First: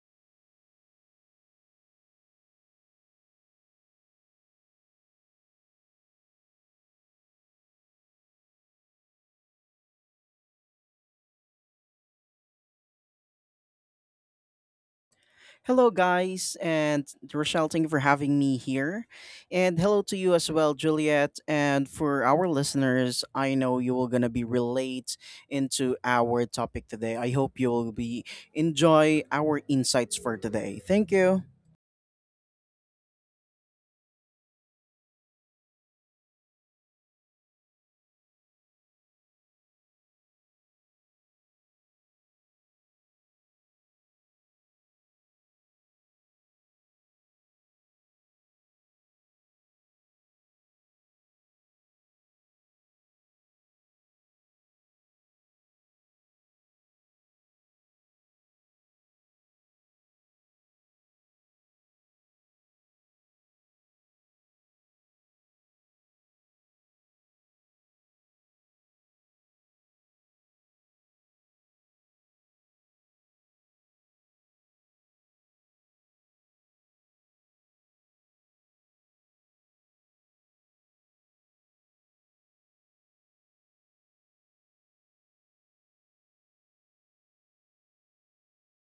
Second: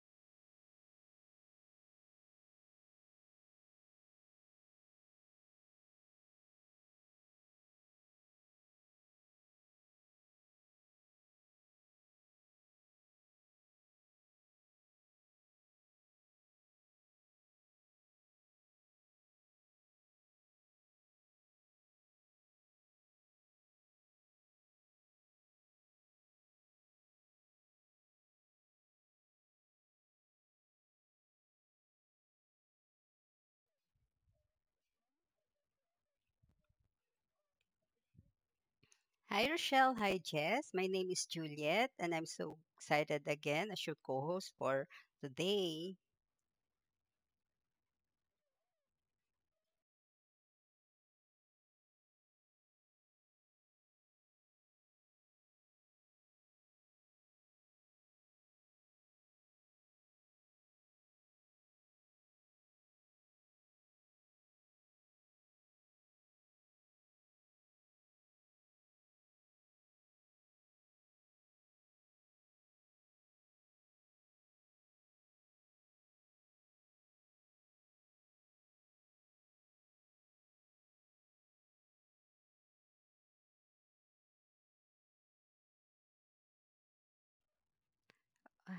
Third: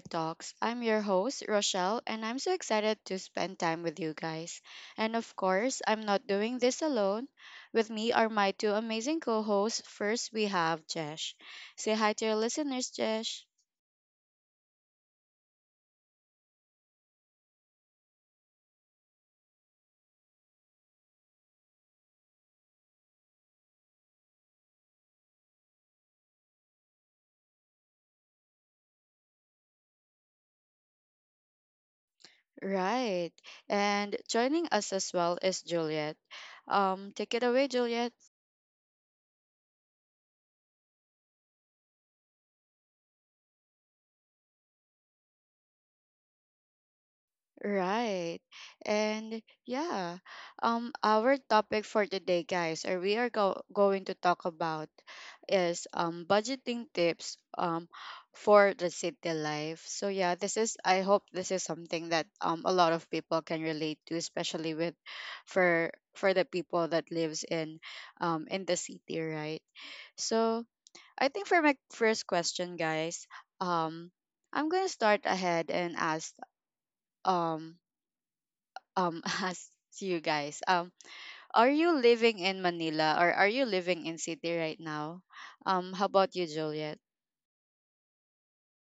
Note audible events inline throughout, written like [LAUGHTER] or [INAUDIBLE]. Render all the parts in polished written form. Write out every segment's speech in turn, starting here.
talks. I'm your host, Rochelle, and I'm so excited to spend time with you guys. And of course, I'm not doing this alone. With me are my two amazing co hosts. First, we have Jesh. Say hi to your listeners, Jesh. Hello, guys, and Rochelle, thank you for having me here. And hello to you as well, Juliet. And for our listeners, I know you will going to be relate into our topic today. I hope you will be enjoy our insights for today. Thank you. Right. And joining us as well is Juliet. Take it away, Juliet. Hi, Rochelle. Hi, Jess. My name is Juliet, and I'm so excited again as your co host for today. Right. And yeah, our topic for today guys or we are going to talk about is budgeting tips for the city life. So yeah, this is I hope this is something that a lot of people can relate to, especially with for the people that lives in the city, right? So I think for my first question guys, um I'm going to start ahead and ask um [LAUGHS] ask you guys, are you living in manila or are you living in city right now? How about you juliet?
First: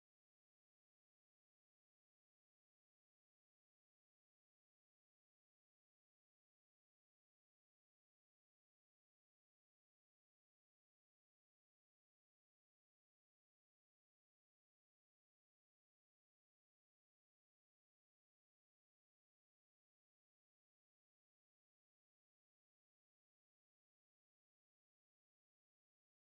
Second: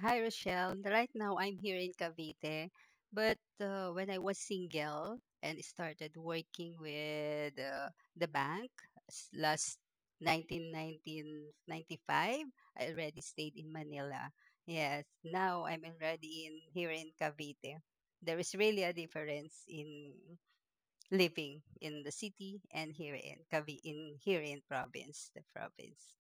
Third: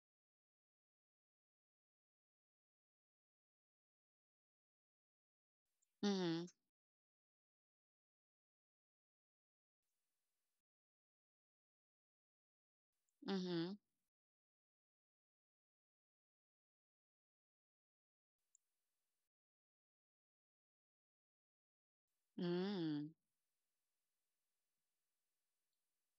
Hi, Rochelle. Right now, I'm here in Cavite, but when I was single and started Mm-hmm. working with the bank last 1995, I already stayed in Mm-hmm. Manila. Yes, now I'm already in here in Cavite. There is really a difference in living in the city and Mm, here in province, the province.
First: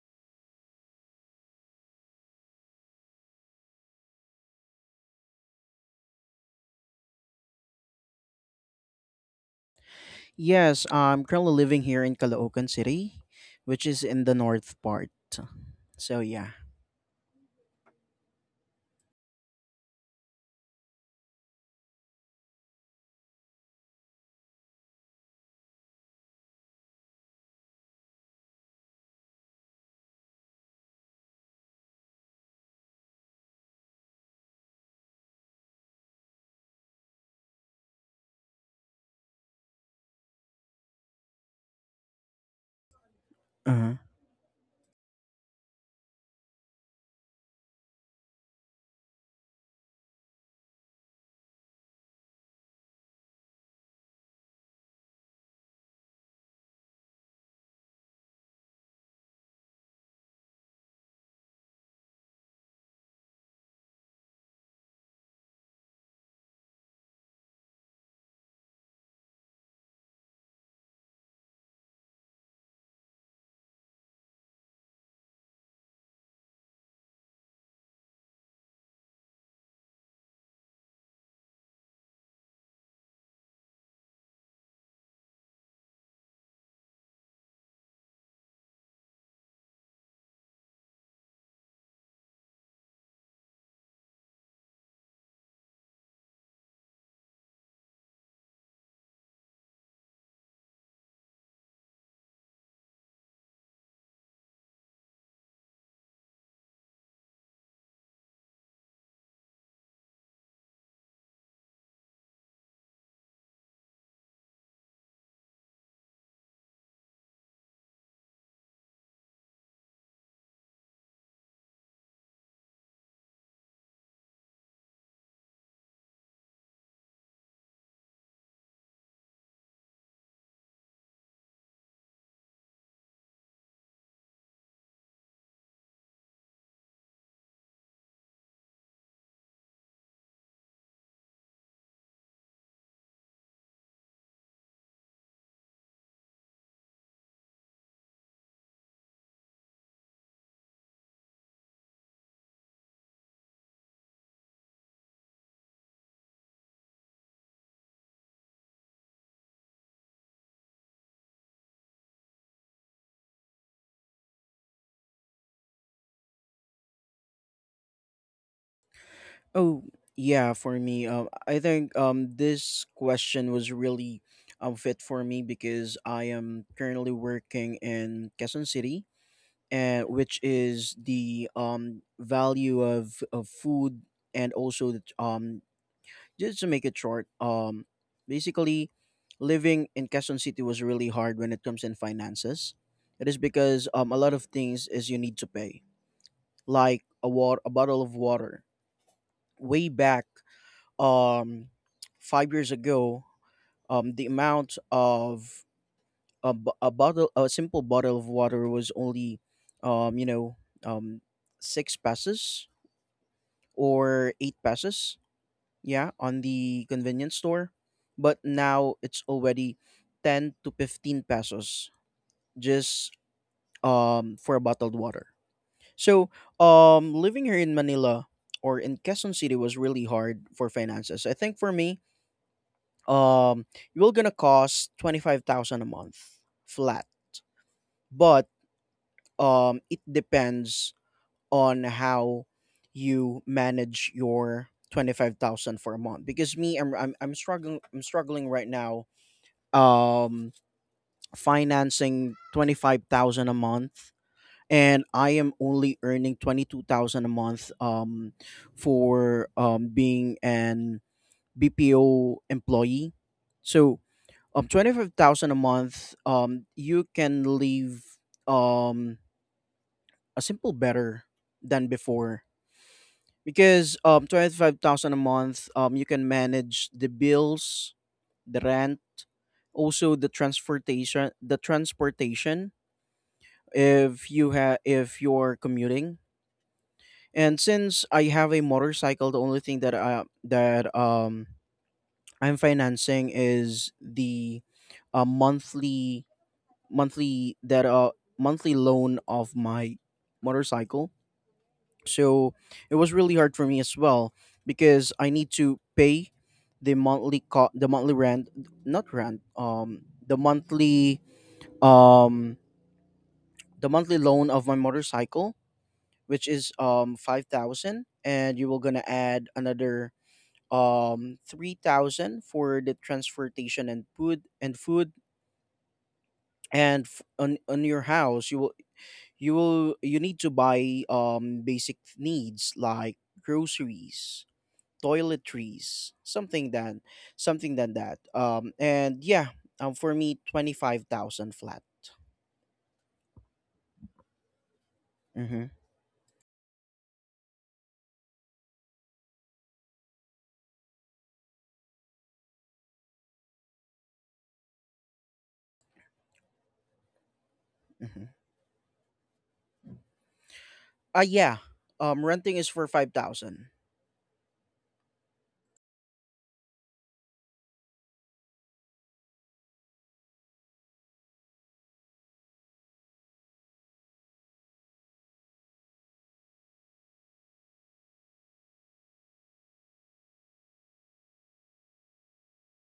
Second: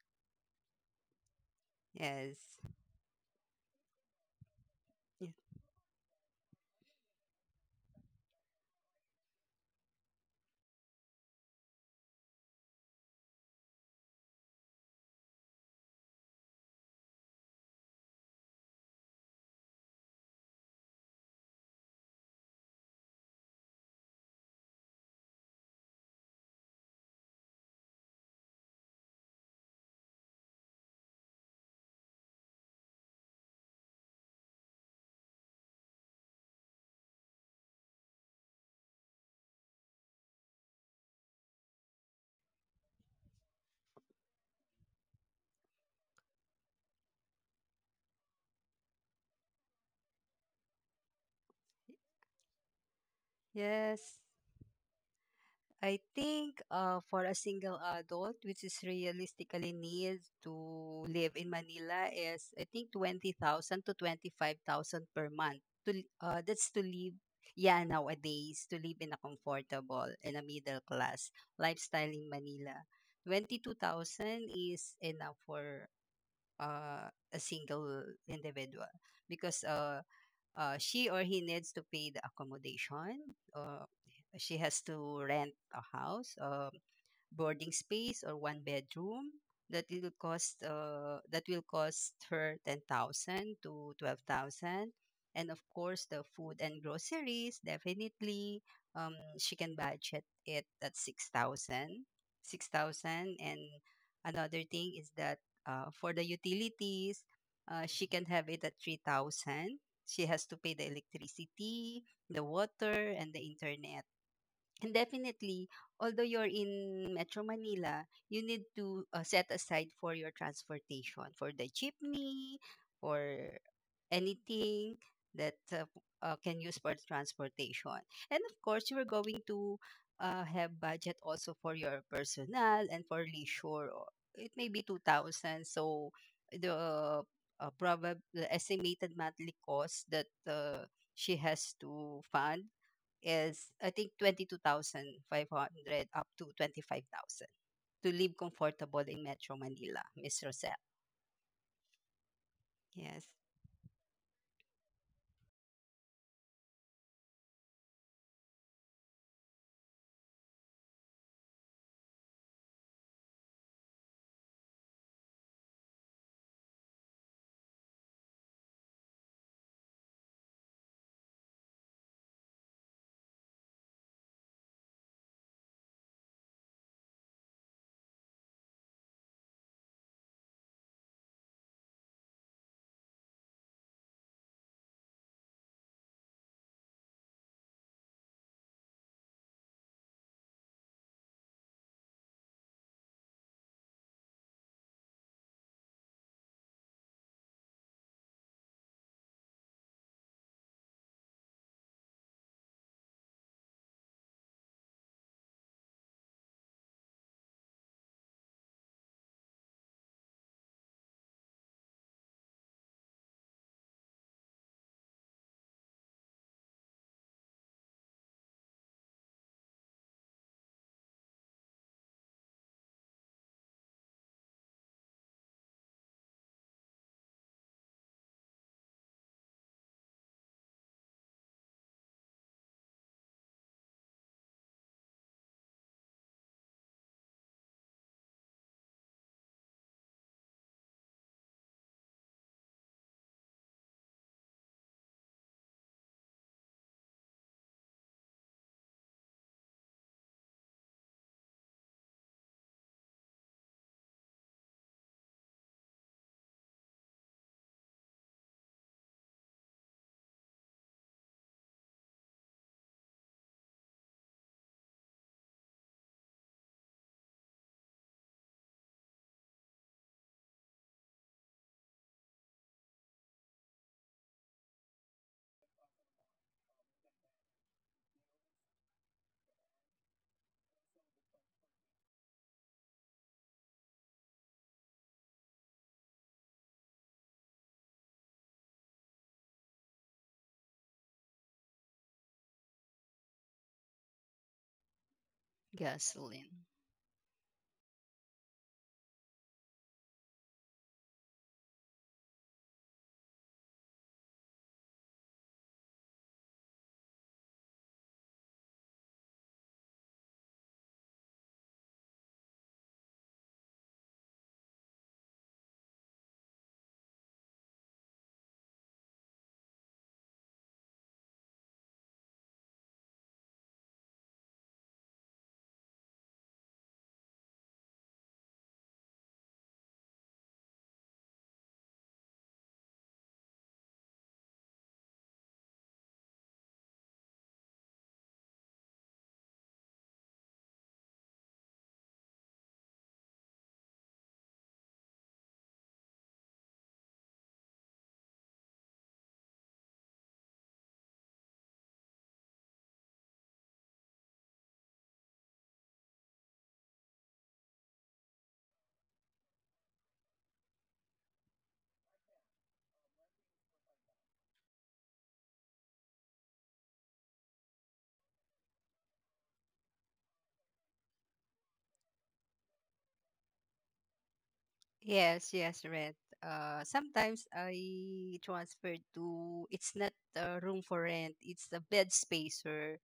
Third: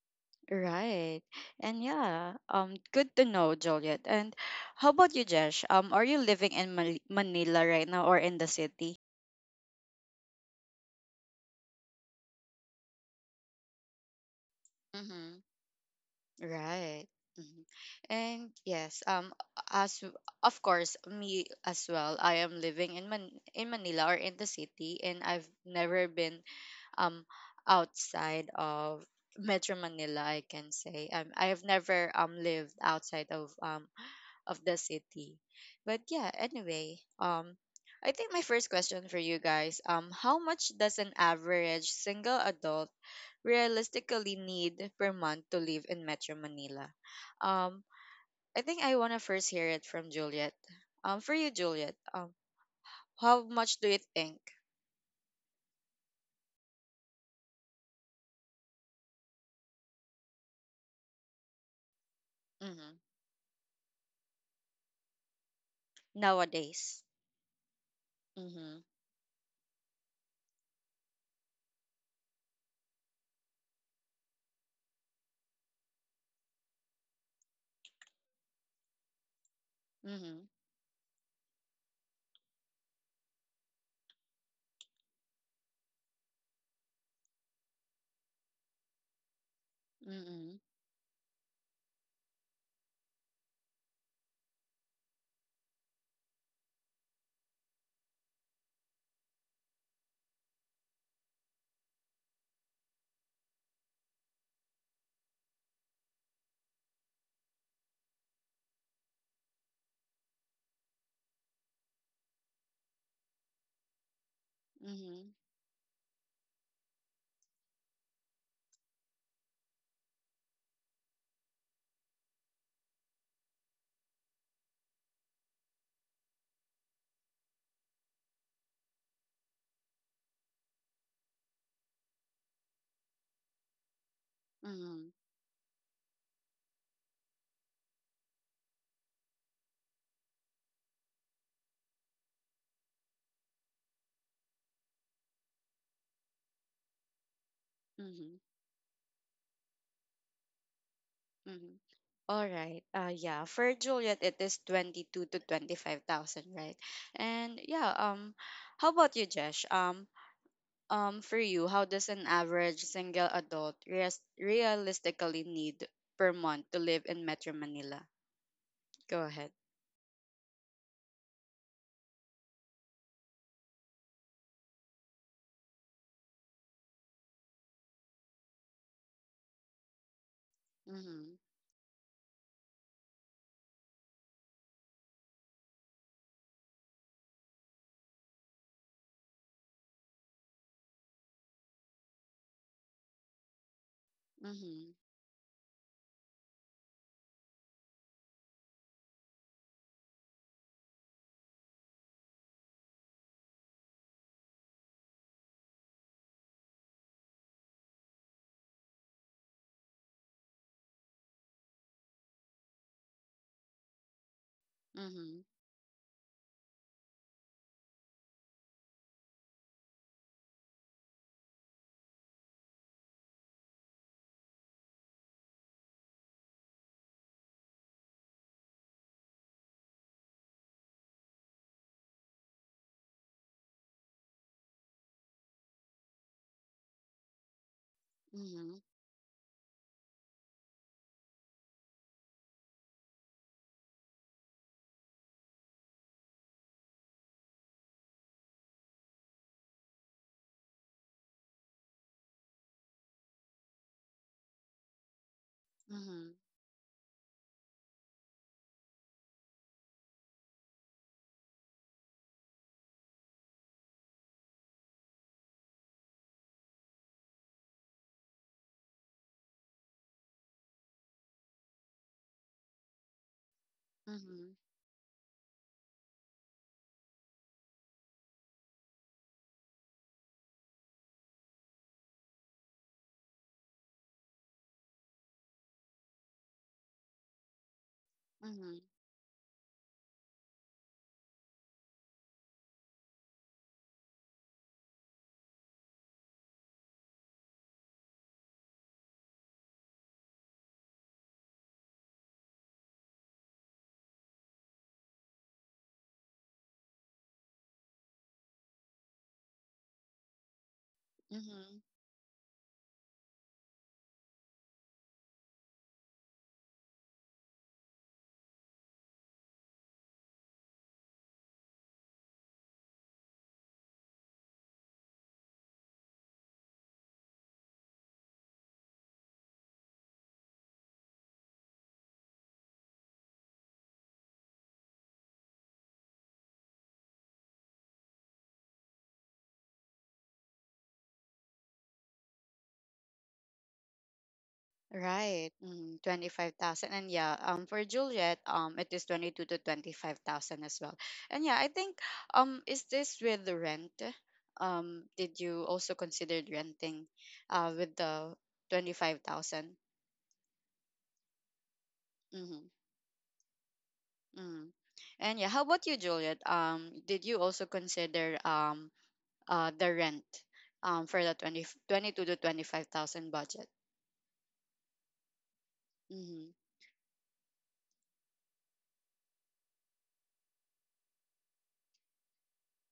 right. And yeah, Yes. Good to know juliet. And how about you Yeah. jesh? Are you living in manila right now or in the city? Yes, I'm currently living here in Caloocan City, which is in the north part. Mm-hmm. So, yeah. Right. Hmm. And yes, as w- of course me as well, I am living in manila or in the city, and I've never been um outside of Metro Manila, I can say. I have never lived outside of the city. But yeah, anyway, I think my first question for you guys, how much does an average single adult realistically need per month to live in Metro Manila? Um I think I want to first hear it from Juliet. For you Juliet, how much do you Yes. think? I think for a single adult, which is realistically needs to live in Manila, is I think Mhm. 20,000 to 25,000 per month. That's to Nowadays. live, yeah, nowadays, to Mhm. live in a comfortable and a middle class lifestyle in Manila. 22,000 is enough for uh, a single individual, because Mhm. She or he needs to pay the accommodation, or she has to rent a house. Boarding space or one bedroom, that will cost Mm. that will cost her 10,000 to 12,000. And of course, the food and groceries definitely, she can budget it at six thousand, and another thing is that for the utilities, she can have it at 3,000. She has to pay the electricity, the water, and the internet. And Mhm. definitely, although you're in Metro Manila, you need to set aside for your transportation, for the jeepney, for anything that can use for transportation. And of course, you're going to have budget also for your personal and for leisure. It may be Mhm. 2,000. So the uh, the estimated monthly cost that she has to fund is I think 22,500 up to 25,000, to live Mhm. comfortable in Metro Manila, Miss Rosette. Mhm. All right. Yes, Yeah. For Juliet, it is 22 to 25,000, right? And yeah. How about you, Jesh? For you, how does an average single adult realistically need per month to live in Metro Manila? Go ahead. Oh, yeah, for me, I think this question was really fit for me because I am currently working in Quezon City, and which is Mhm. the value of food and also the, just to make it short, basically living in Quezon City was really hard when it comes in finances. It is because a lot of things Mhm. is you need to pay, like a water, a bottle of water. Way back um, 5 years ago, the amount of a bottle, a simple bottle of water was only, um, you know, um, six pesos or eight pesos, Mhm. yeah, on the convenience store. But now it's already 10 to 15 pesos just for a bottled water. So living here in Manila or in Quezon City was really hard for finances. I think for me, um you're gonna cost 25,000 a month flat, but Mhm. It depends on how you manage your 25,000 for a month, because me I'm struggling, I'm struggling right now, um financing 25,000 a month, and I am only Mhm. earning 22,000 a month, for being an bpo employee. So 25,000 a month, you can live um a simple better than before, because Mhm. 25,000 a month, you can manage the bills, the rent, also the transportation if you have, if you're commuting. And since I have a Mhm. motorcycle, the only thing that I'm financing is the uh, monthly gasoline. monthly that uh monthly loan of my motorcycle. So it was really hard for me as well, because I need to pay the monthly rent, not rent, Mhm. um the monthly loan of my motorcycle, which is 5,000, and you will gonna add another 3,000 for the transportation and food and on your house you will, you will, you need to buy basic needs like groceries, toiletries, something than that. And yeah, for me, 25,000 flat. Right. Mm-hmm. Mm, 25,000. And yeah, for Juliet, it is 22 to 25,000 as well. And yeah, I think is this with the rent? Did you also consider renting with Mm-hmm. the 25,000? Yeah, renting Mhm. is for 5,000. Mm. And yeah, how about you, Juliet? Did you also consider the rent for the 22 to 25,000 budget? Yes, yes, rent. Mhm. Sometimes I transfer to, it's not a room for rent, it's a bed spacer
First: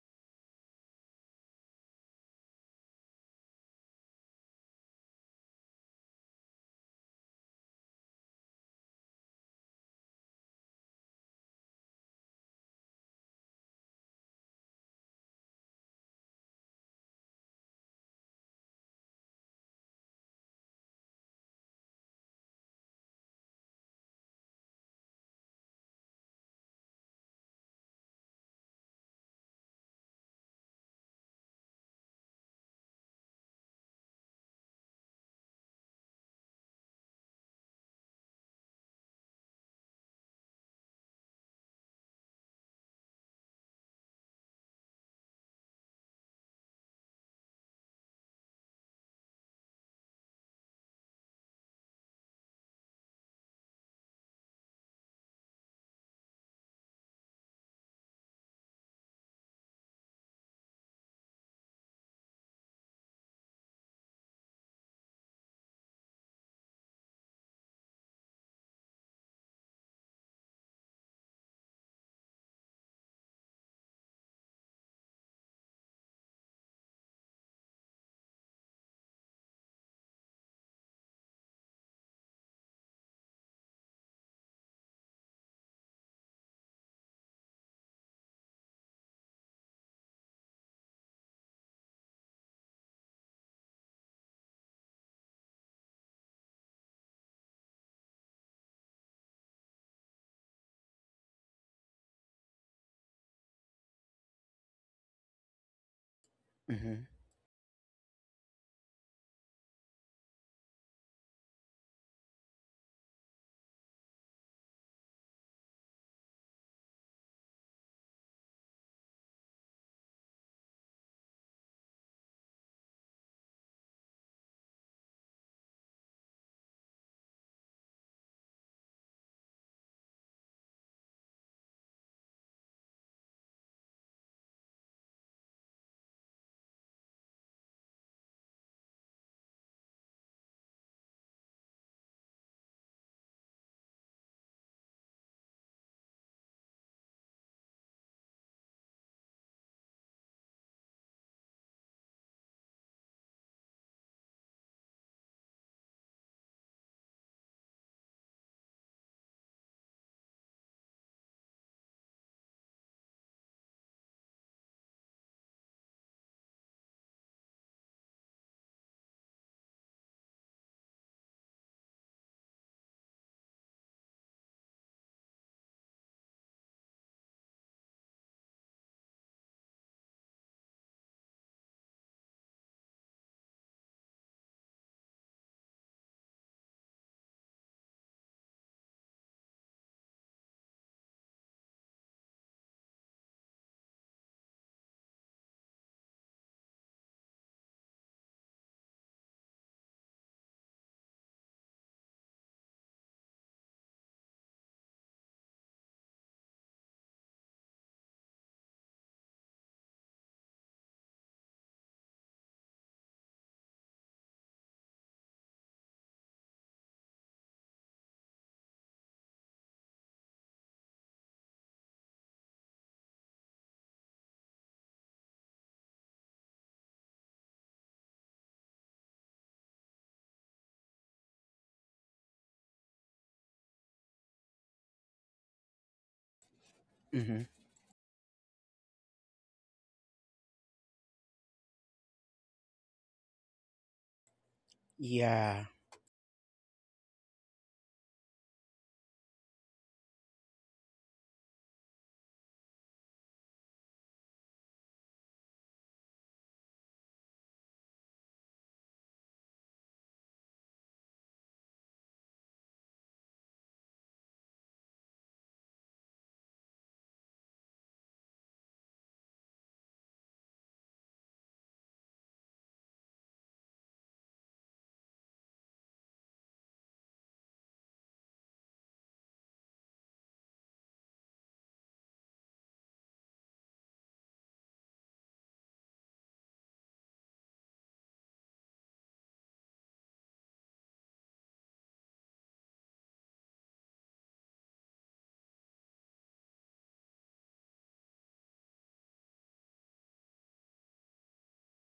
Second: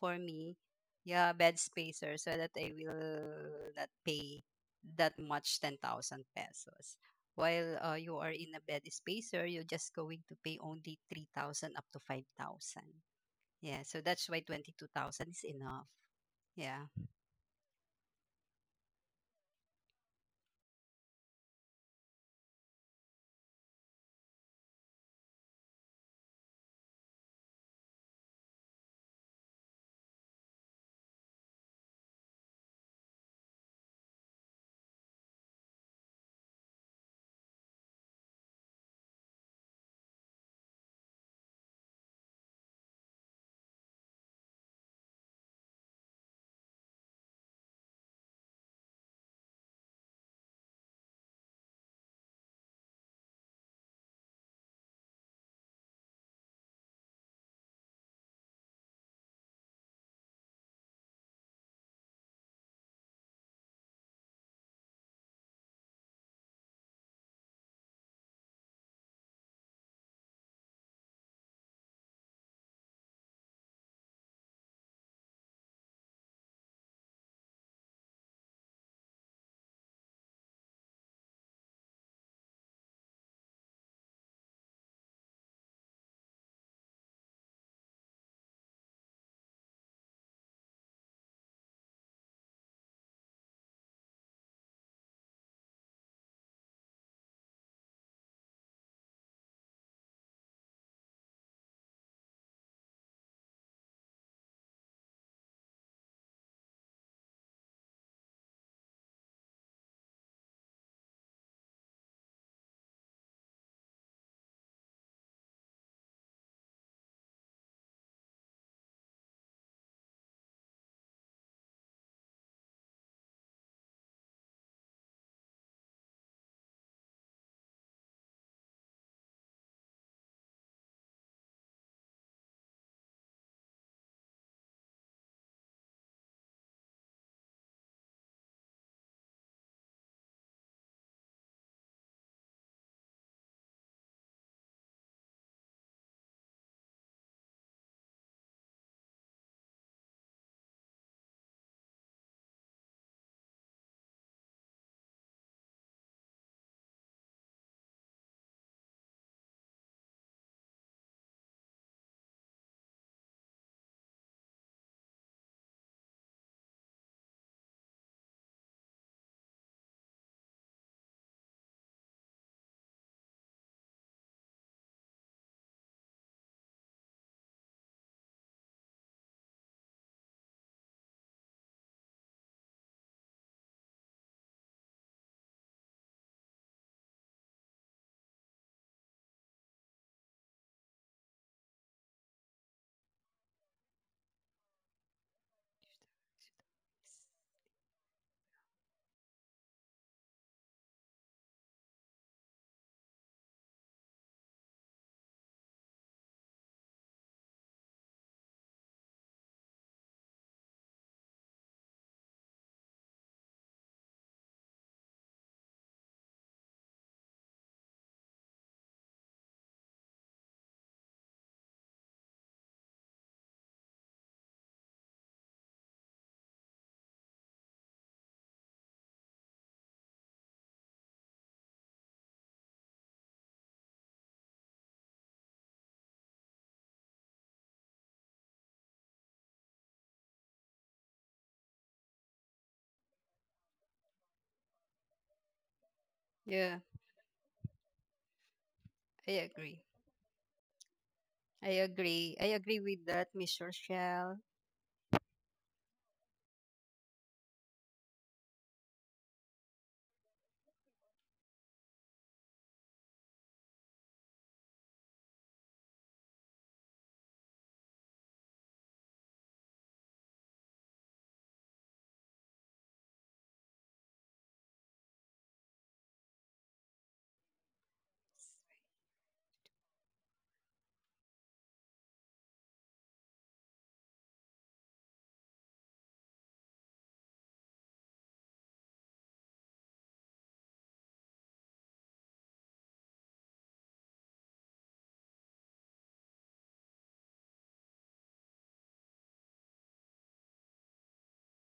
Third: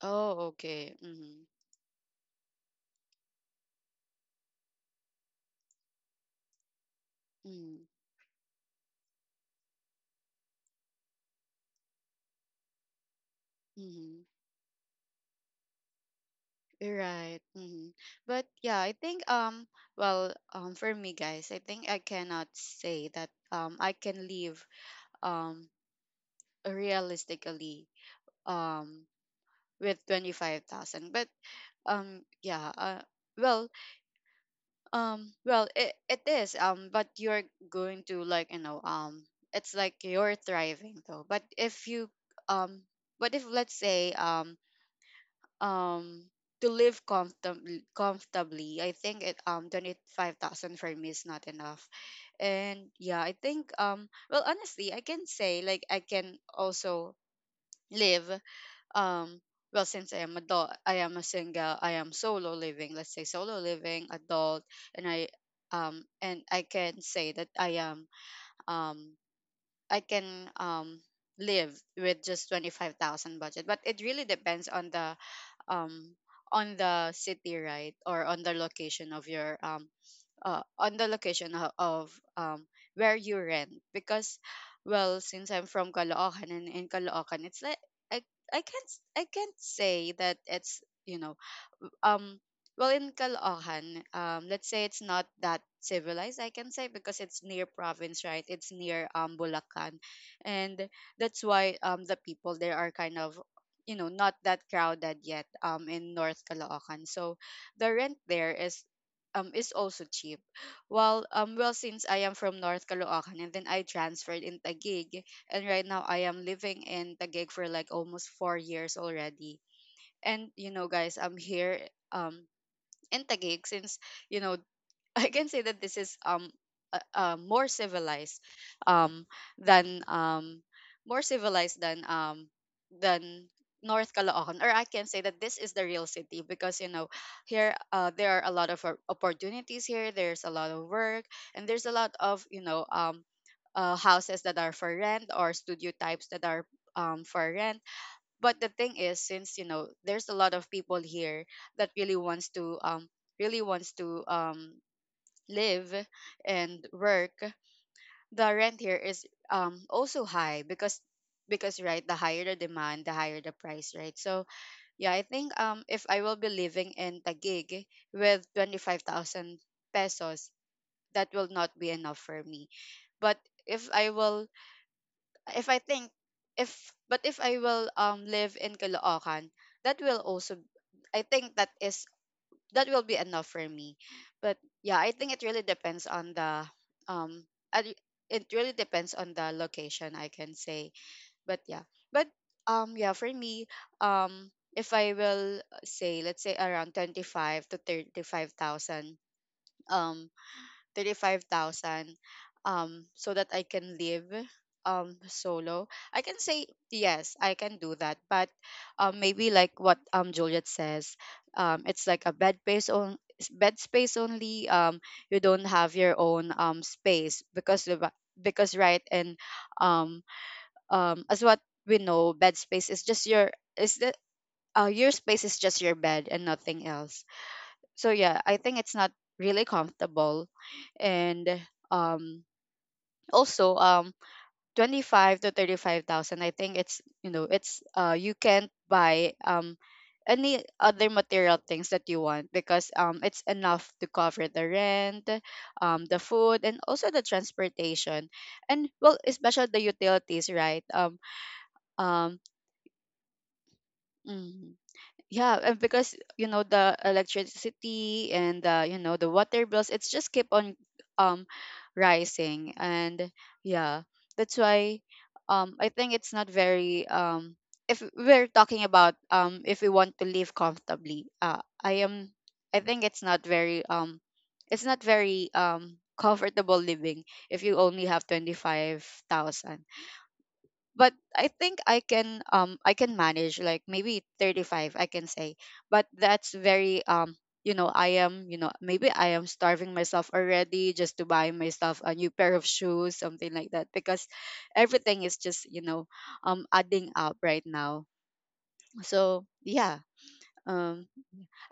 for Oh, me. okay. Yeah, Mhm. bed spacer, so that I will not pay that much 10,000 pesos. While Mhm. You are in a bed spacer, you're just going to pay only 3,000 up to 5,000. Yeah, so Mhm. that's why 22,000 is enough. Yeah. Right. Hmm. But yeah, I think for me guys, I think I cannot say that I can live um realistically um with 25,000. But um yeah, uh well well it is but you're going to, like you know, it's like you're thriving though. But if you um but if let's say um to live comfortably I think it 25,000 for me is not enough. And yeah I think, honestly I can say like I can also live, um since I am adult I am a single, I am solo living, let's say solo living adult, and i and I can say that I am um I can um live with just 25,000 budget, but it really depends um on the city, right, or on the location of your on the location of um where you rent. Because well since I'm from Caloocan and in Caloocan it's like I I can't say that it's, you know, w- um well in Caloocan let's say it's not that civilized I can say, because it's near province right, it's near Bulacan, and that's why the people there are kind of, you know, not that crowded yet in North Caloocan. Mm-hmm. So the rent there is also cheap. Well, since I am from North Caloocan and then I transferred in Taguig, and right now I am living in Taguig for like almost 4 years already. And you know guys, I'm here um in Taguig since, you know, I can say that this is more civilized um than um than than North Caloocan. Or I can say that this is the real city because, you know, here there are a lot of opportunities here, there's a lot of work, and there's a lot of, you know, houses that are for rent or studio types that are for rent. But the thing is, since you know there's a lot of people here that really wants to live and work, the rent here is also high. Because right, the higher the demand the higher the price right. So yeah I think if I will be living in Taguig with 25,000 pesos, that will not be enough for me. But if I will if I think if but if I will live in Caloocan, that will also, I think that is, that will be enough for me. But yeah, I think it really depends on the um at- it really depends on the location I can say. But yeah. But yeah, for me, if I will say, let's say around 25 to 35,000, um 35,000, so that I can live solo. I can say yes, I can do that, but maybe like what Juliet says, it's like a bed space on bed space only. You don't have your own space because the ba- because right and um as what we know, bed space is just your is the your space is just your bed and nothing else. So yeah I think it's not really comfortable. And um also 25 to 35,000, I think it's, you Mm-hmm. know, it's, you can't buy any other material things that you want, because it's enough to cover the rent, Yeah. The food, and Yeah, also the transportation, and well I especially the agree. utilities right. I um agree. I agree with that, Miss Rochelle. mm, yeah, and because you know the electricity and, you know the water bills, it's just keep on um rising. And yeah, that's why I think it's not very, if we're talking about if we want to live comfortably, I think it's not very comfortable living if you only have 25,000. But I think I can manage like maybe 35 I can say. But that's very you know, I am, you know, maybe I am starving myself already just to buy myself a new pair of shoes something like that, because everything is just, you know, adding up right now. So yeah, um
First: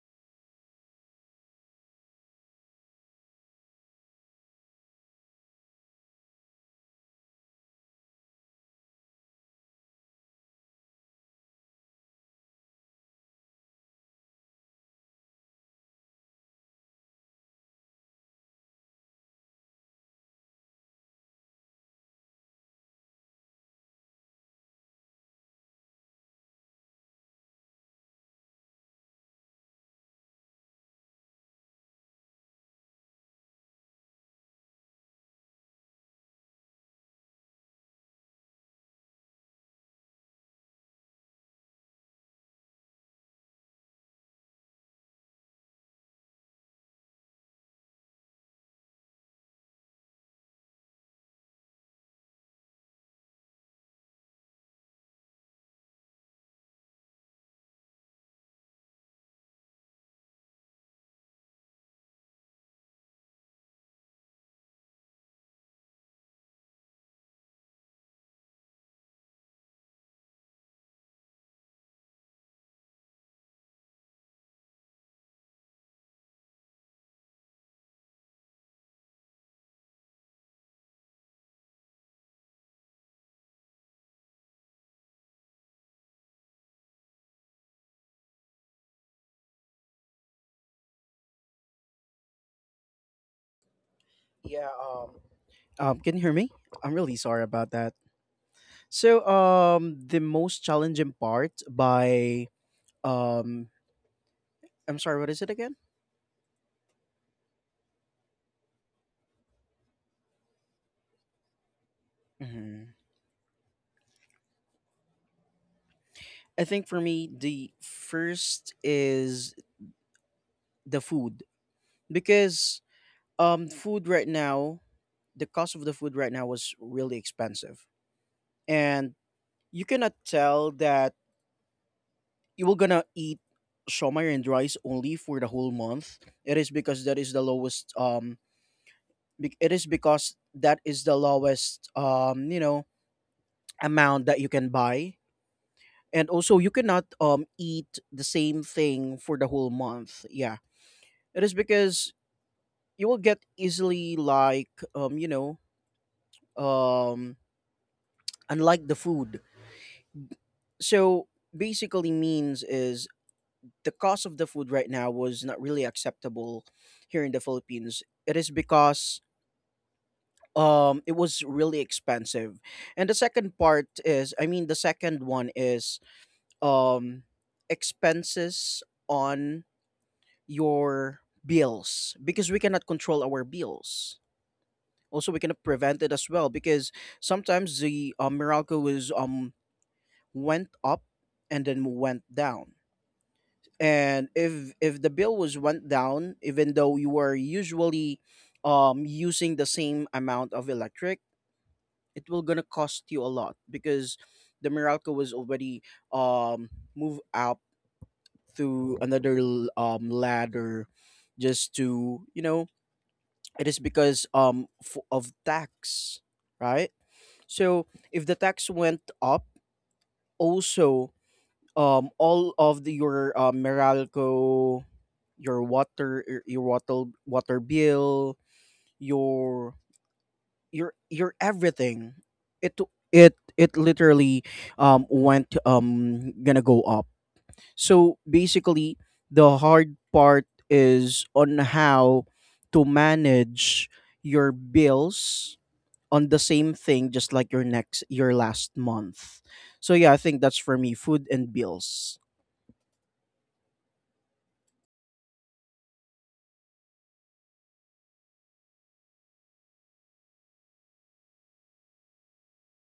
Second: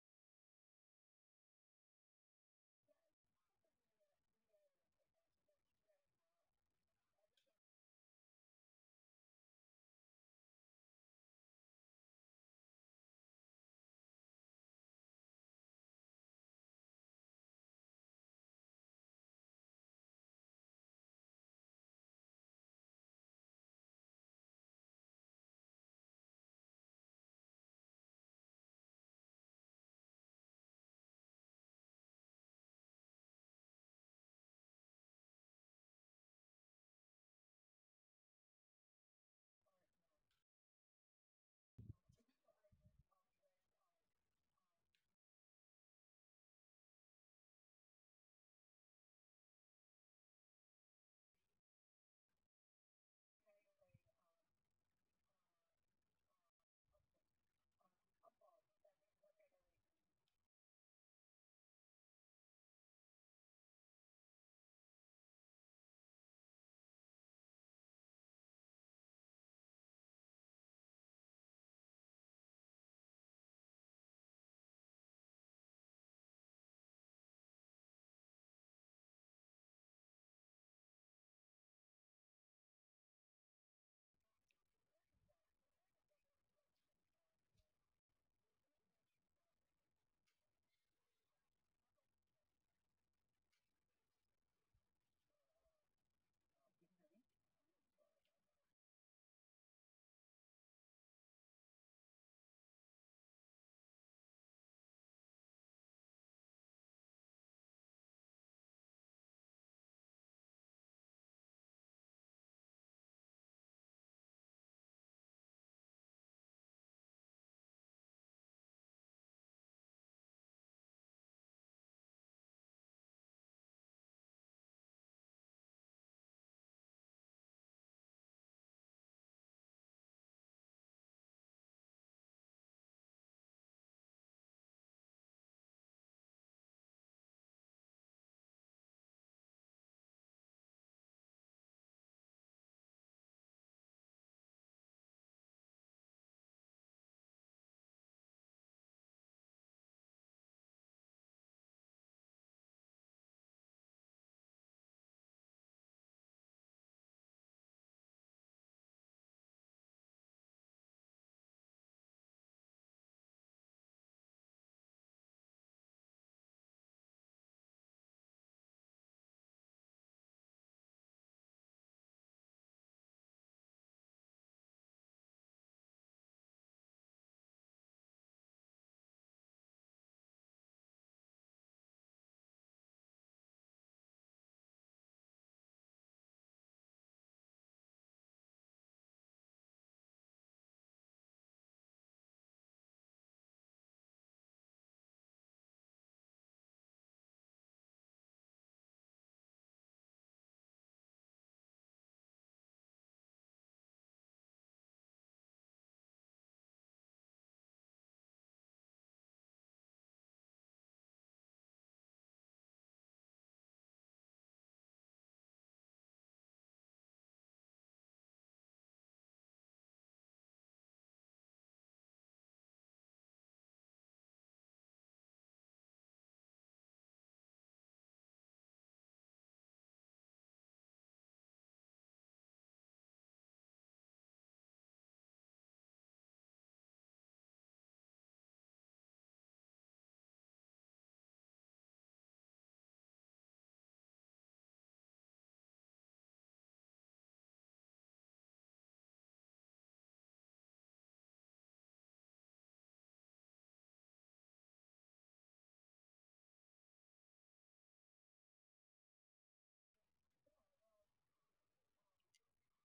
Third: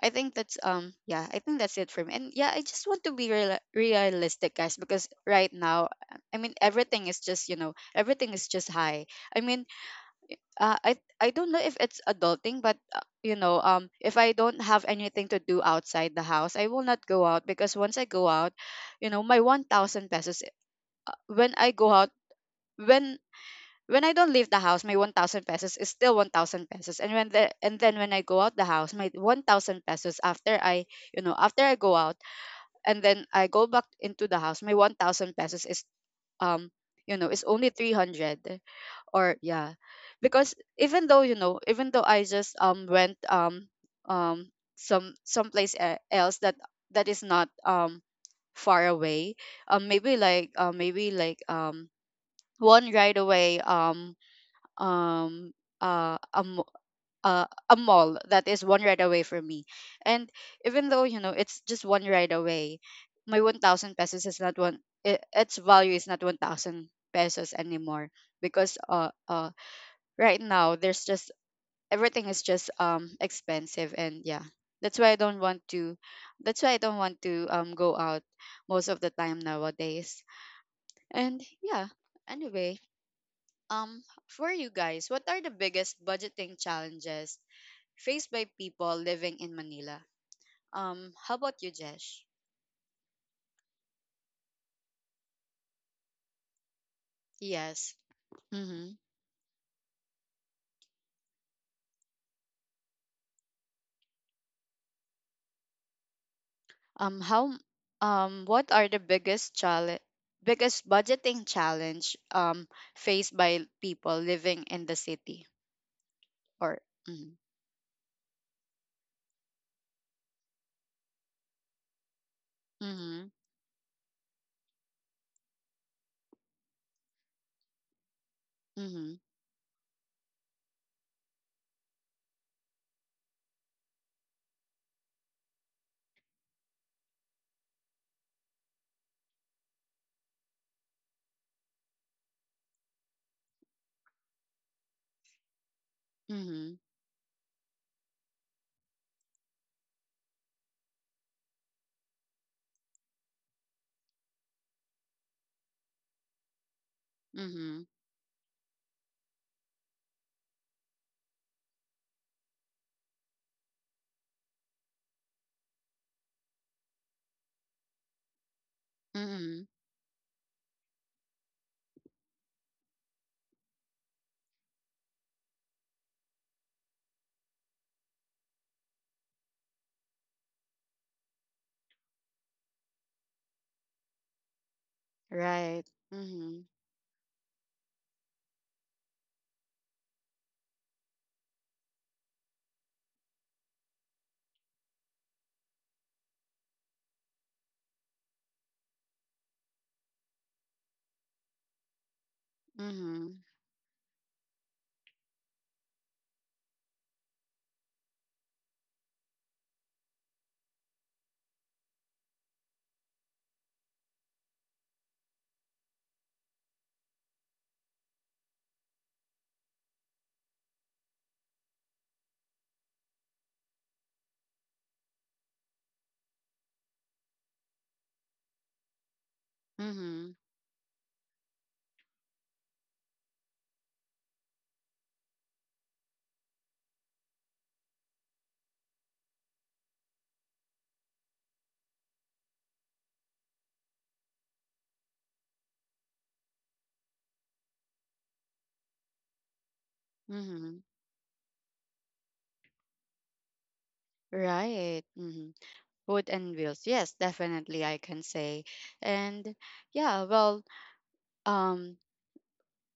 I think that's yeah I think that's it for me. And yeah I just want to be realistic guys, because right now, I mean everything is just, you know, everything is just high. I mean, I don't know if it's adulting, but, you know, if I don't have anything to do outside the house, I will not go out. Because once I go out, you know, my 1,000 pesos, when I go out when when I don't leave the house, my 1,000 pesos is still 1,000 pesos. And when the and then when I go out the house, my 1,000 pesos, after I, you know, after I go out and then I go back into the house, my 1,000 pesos is, um you know, is only 300. Or yeah, because even though, you know, even though I just went um some someplace else that that is not far away, maybe like, one ride away, um uh a, mo- a mall that is one ride away from me, and even though, you know, it's just one ride away, my 1000 pesos is not its value is not 1000 pesos anymore. Because, right now there's just, everything is just expensive. And yeah, that's why I don't want to, that's why I don't want to go out most of the time nowadays. And yeah, anyway, for you guys, what are the biggest budgeting challenges faced by people living in manila? How about you jesh? Yeah. Can you hear me? I'm really sorry about Yes. that. So the most challenging part by um I'm sorry, what is it again? How what are the biggest challenge, biggest budgeting challenge, Mhm. faced by people living in the city, I or? think for Mm-hmm. me the first is the food, because Mm-hmm. Food right now, the cost of the food right now was really expensive. Mm-hmm. And you cannot tell that you were gonna eat shomai and rice only for the whole month. It is because that is the lowest it is because that is the lowest, you know amount that you can buy. And also Mm-hmm. you cannot eat the same thing for the whole month, yeah. It is because you will get easily like, um you know um Mm-hmm. unlike the food. So basically means is the cost of the food right now was not really acceptable here in the philippines. It is because Mm-hmm. It was really expensive. And the second part is, the second one is um expenses on your bills, because we cannot control our bills, also we cannot Right. prevent it as well. Mm-hmm. Because sometimes the meralco was went up and then went down. And if the bill was went down, even though you were usually using the same amount of electric, it will gonna cost you a Mm-hmm. lot, because the meralco was already um move up through another ladder, just to you know, it is because of tax, right. So if the tax went up, also all of the, your Meralco, your water, your water bill, your Mm-hmm. Your everything, it it literally went gonna go up. So basically, the hard part is on how to manage your bills on the same thing just like your last month. So yeah, I think that's Mm-hmm. for me, food and bills. [LAUGHS] Right. Mm-hmm. Food and bills, yes definitely I can say. And yeah, well, um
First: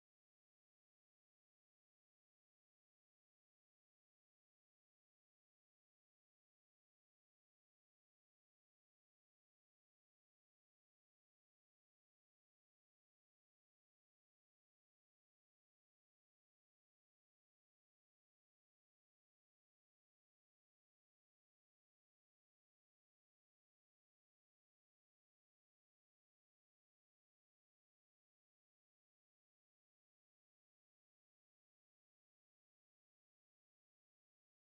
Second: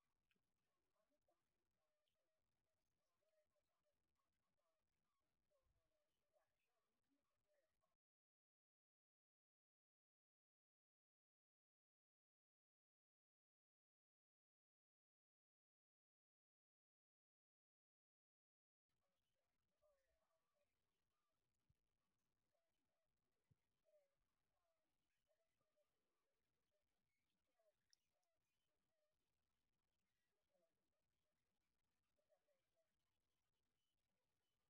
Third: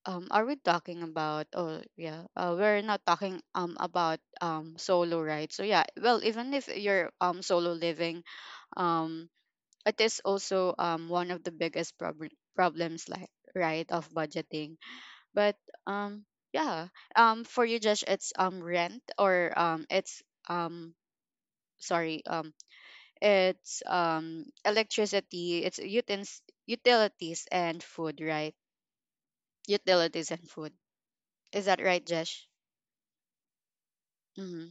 are we talking about, oh yeah, we're not talking about solo, right? So yeah, well even if you're solo living, um it is also one of the biggest problems like, right, of budgeting. But um yeah, for you, Josh, it's rent or it's um sorry it's electricity, it's utilities and food, right? Utilities and food, is that right, Josh? Mm-hmm.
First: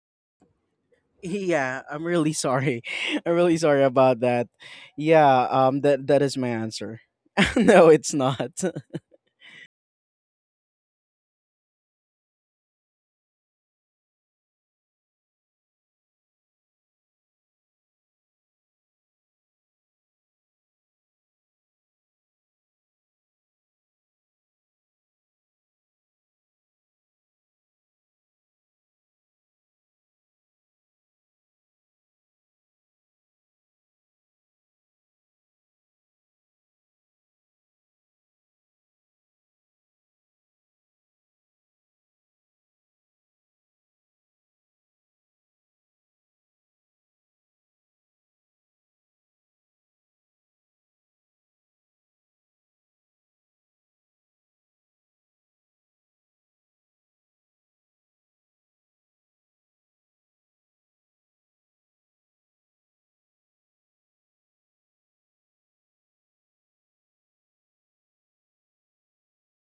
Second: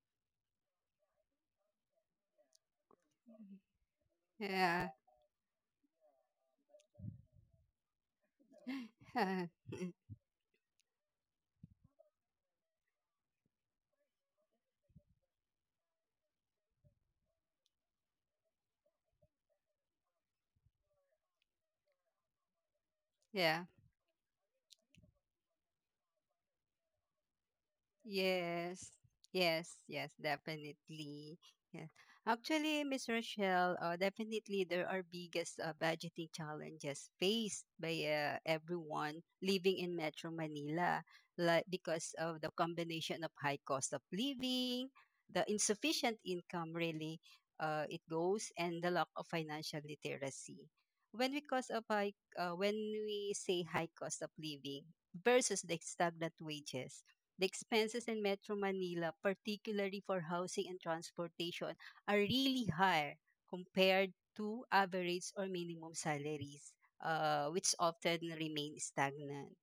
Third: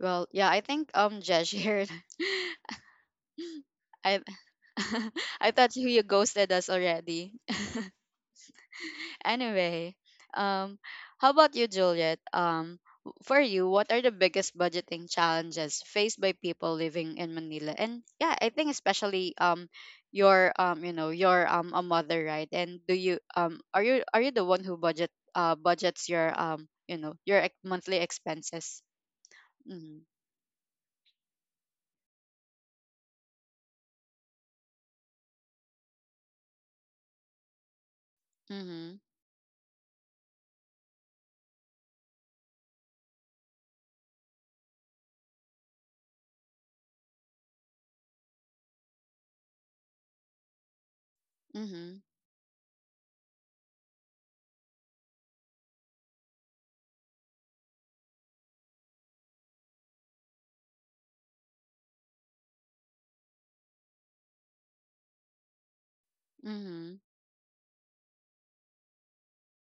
Well, yeah, I think Jesh Yeah, here. I'm really sorry. [LAUGHS] I'm really [LAUGHS] sorry I about that. Yeah. [LAUGHS] Yeah, I thought you that that is my ghosted us answer. already. [LAUGHS] No, it's not. [LAUGHS] [LAUGHS] Anyway, um how about you, Juliet? For you, what are the biggest budgeting challenges faced by people living in Manila? And yeah, I think especially you know, your a mother, right? And do you Yeah. Are you the one who budgets you know, your monthly expenses? Yes, yes, Mhm. yes, definitely. Yeah. Actually, Miss Rochelle, definitely there are biggest budgeting challenges faced by Mhm. everyone living in Metro Manila, like because of the combination of high cost of living, the insufficient income, really, it goes, and the lack of financial literacy. When we cause of Mhm. high, uh, when we say high cost of living versus the stagnant wages, the expenses in Metro Manila, particularly for housing and transportation, are really higher compared to average or minimum salaries, Mhm. Which often remain stagnant.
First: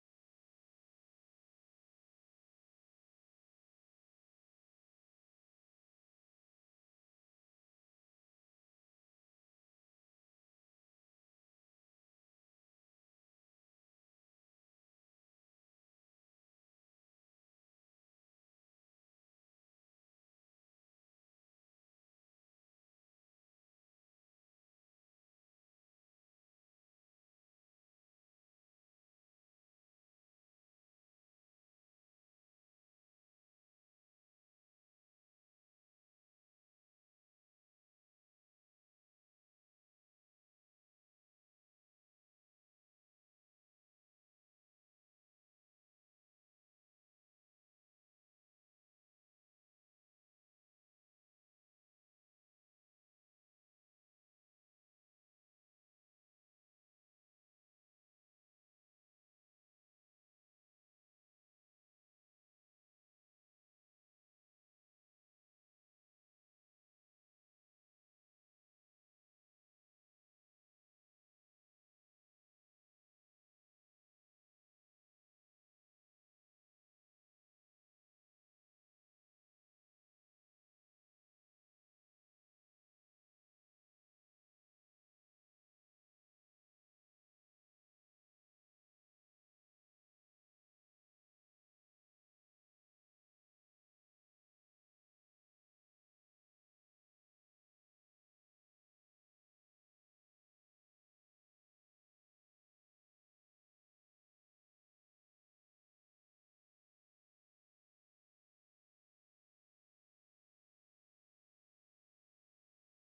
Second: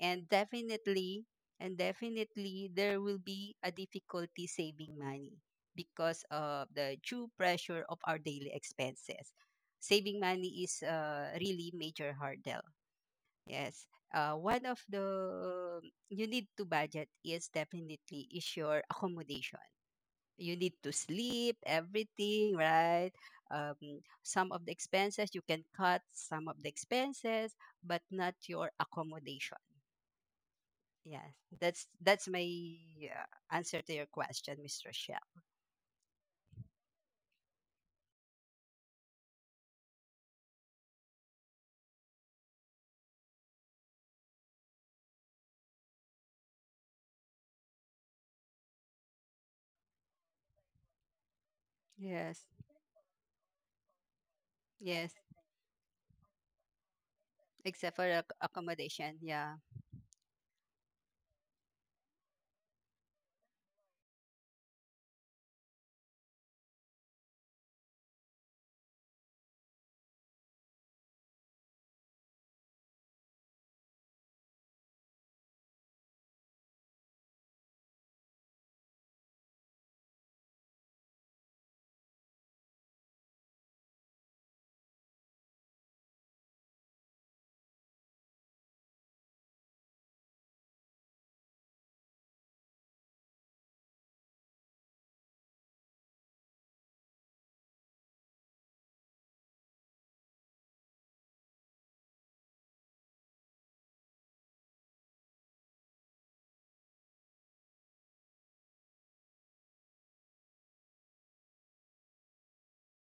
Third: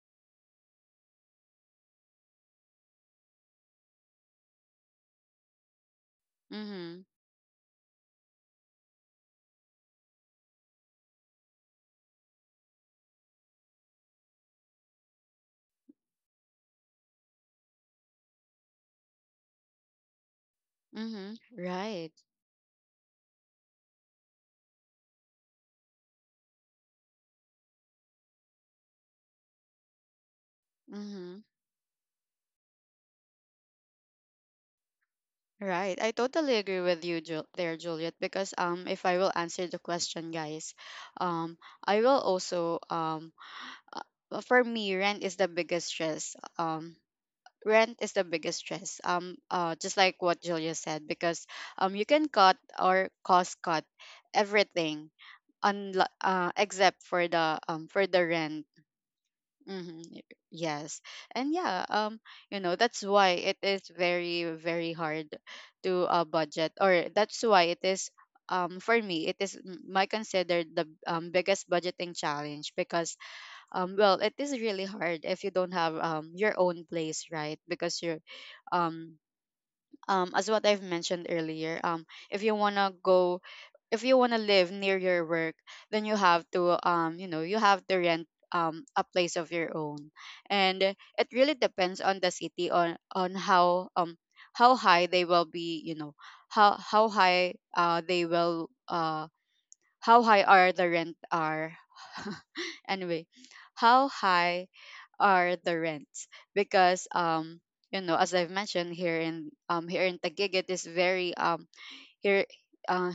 And definitely, there will be a difficulty saving money because of the Mhm. true pressure of our daily expenses. Saving money is really major hurdle. Yes. One of the you need to budget is definitely is your accommodation. You need to Mm-hmm. sleep, Right. everything, right? Um, some of the expenses you can cut, some of the expenses, but not your accommodation. Yes, Mm-hmm. that's my uh, answer to your question, Miss Rochelle. Right. I totally agree with you, there, Juliet, because if I will answer the question, guys, um I will also uh, for me, rent is the biggest stress. Rent is the biggest stress. Just like what Julia said, because you can Yes, cut or cost cut yes, everything, un- except for except for the rent. accommodation. Yeah. Mm-hmm. Yes. And yeah, you know, that's why it is very, very hard to budget, or that's why it is, for me, it is my considered the biggest budgeting challenge because, well, it is really hard if you don't have your own place, right? Um, as what I've mentioned earlier, if you wanna go, if you wanna live near your work, then you have to, you know, you have to rent a place of your own, and it really depends on the city, on how high they will be, you know, how high they will how high are the rent are. [LAUGHS] Anyway, how high are the rents, because you know, as I've mentioned, here in here in Taguig it is very here uh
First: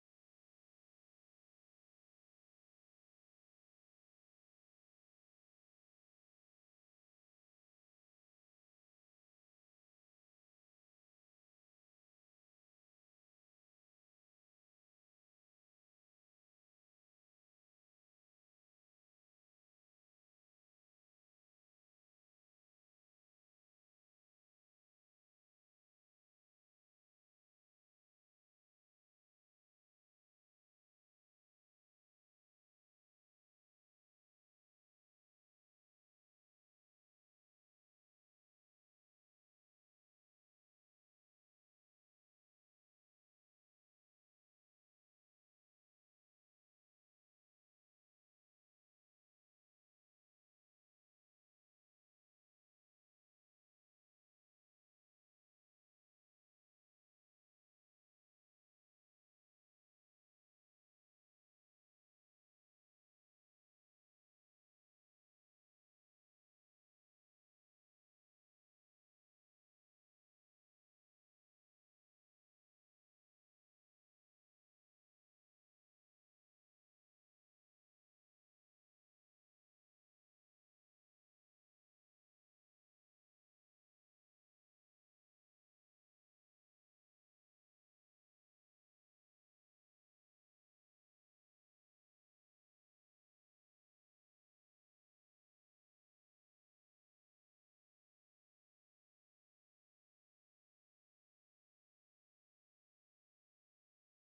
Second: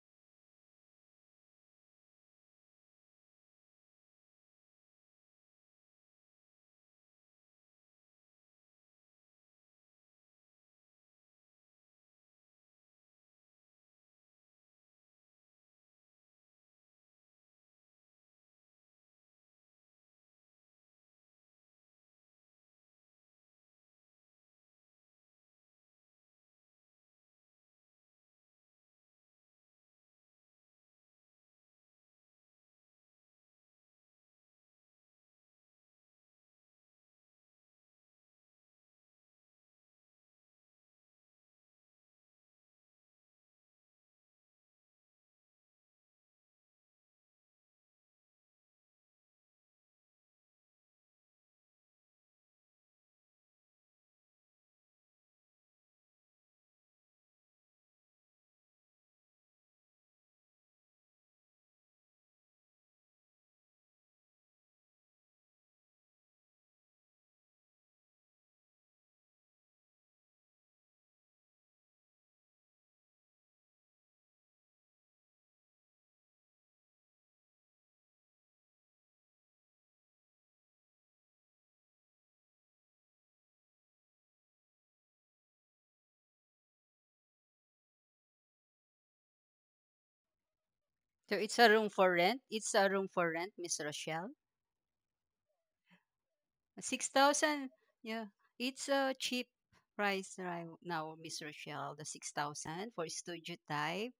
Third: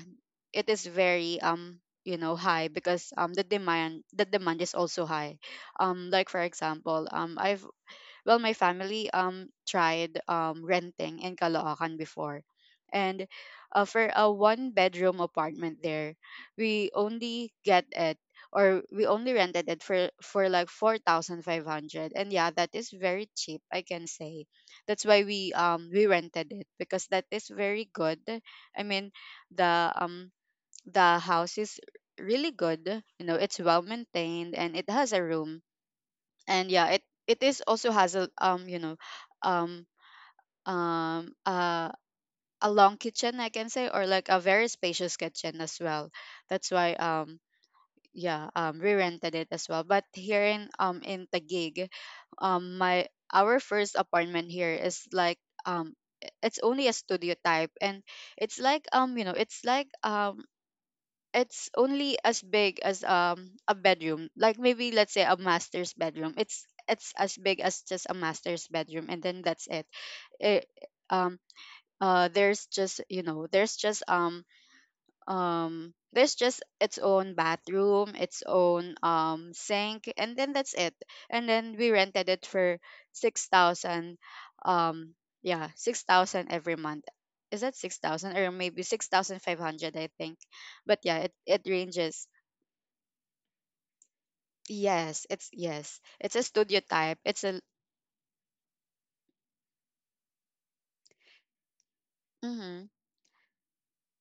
it is very you know high, because the demand is also high. Like for example, I've well, my family tried renting in Caloocan before. And for a one bedroom apartment there, we only get it, or we only rented it for like 4,500. And yeah, that is very cheap, I can say. That's why we rented it, because that is very good. I mean, the um the house is really good. You know, it's well maintained and it has a room, and yeah, it is also has a you know, um um uh a long kitchen, I can say, or like a very spacious kitchen as well. That's why yeah, we rented it as well. But here in Taguig, my our first apartment here is like, um it's only a studio type, and it's like, you know, it's like, it's only as big as a bedroom, like, maybe let's say a master's bedroom. It's as big as just a master's bedroom, and then that's it. it um there's just, you know, there's just its own bathroom, its own sink, and then that's it. And then we rented it for 6,000, um yeah, 6,000 every month. Is that 6,000, or maybe 6,500, I think? But yeah, So it's it a room for ranges. rent. It's a room for rent, Miss Rochelle. Yes, it's yes, it's a studio Six type, it's a thousand. Yeah, it's a cheap price right now, Miss Rochelle. The six mhm. thousand for studio type.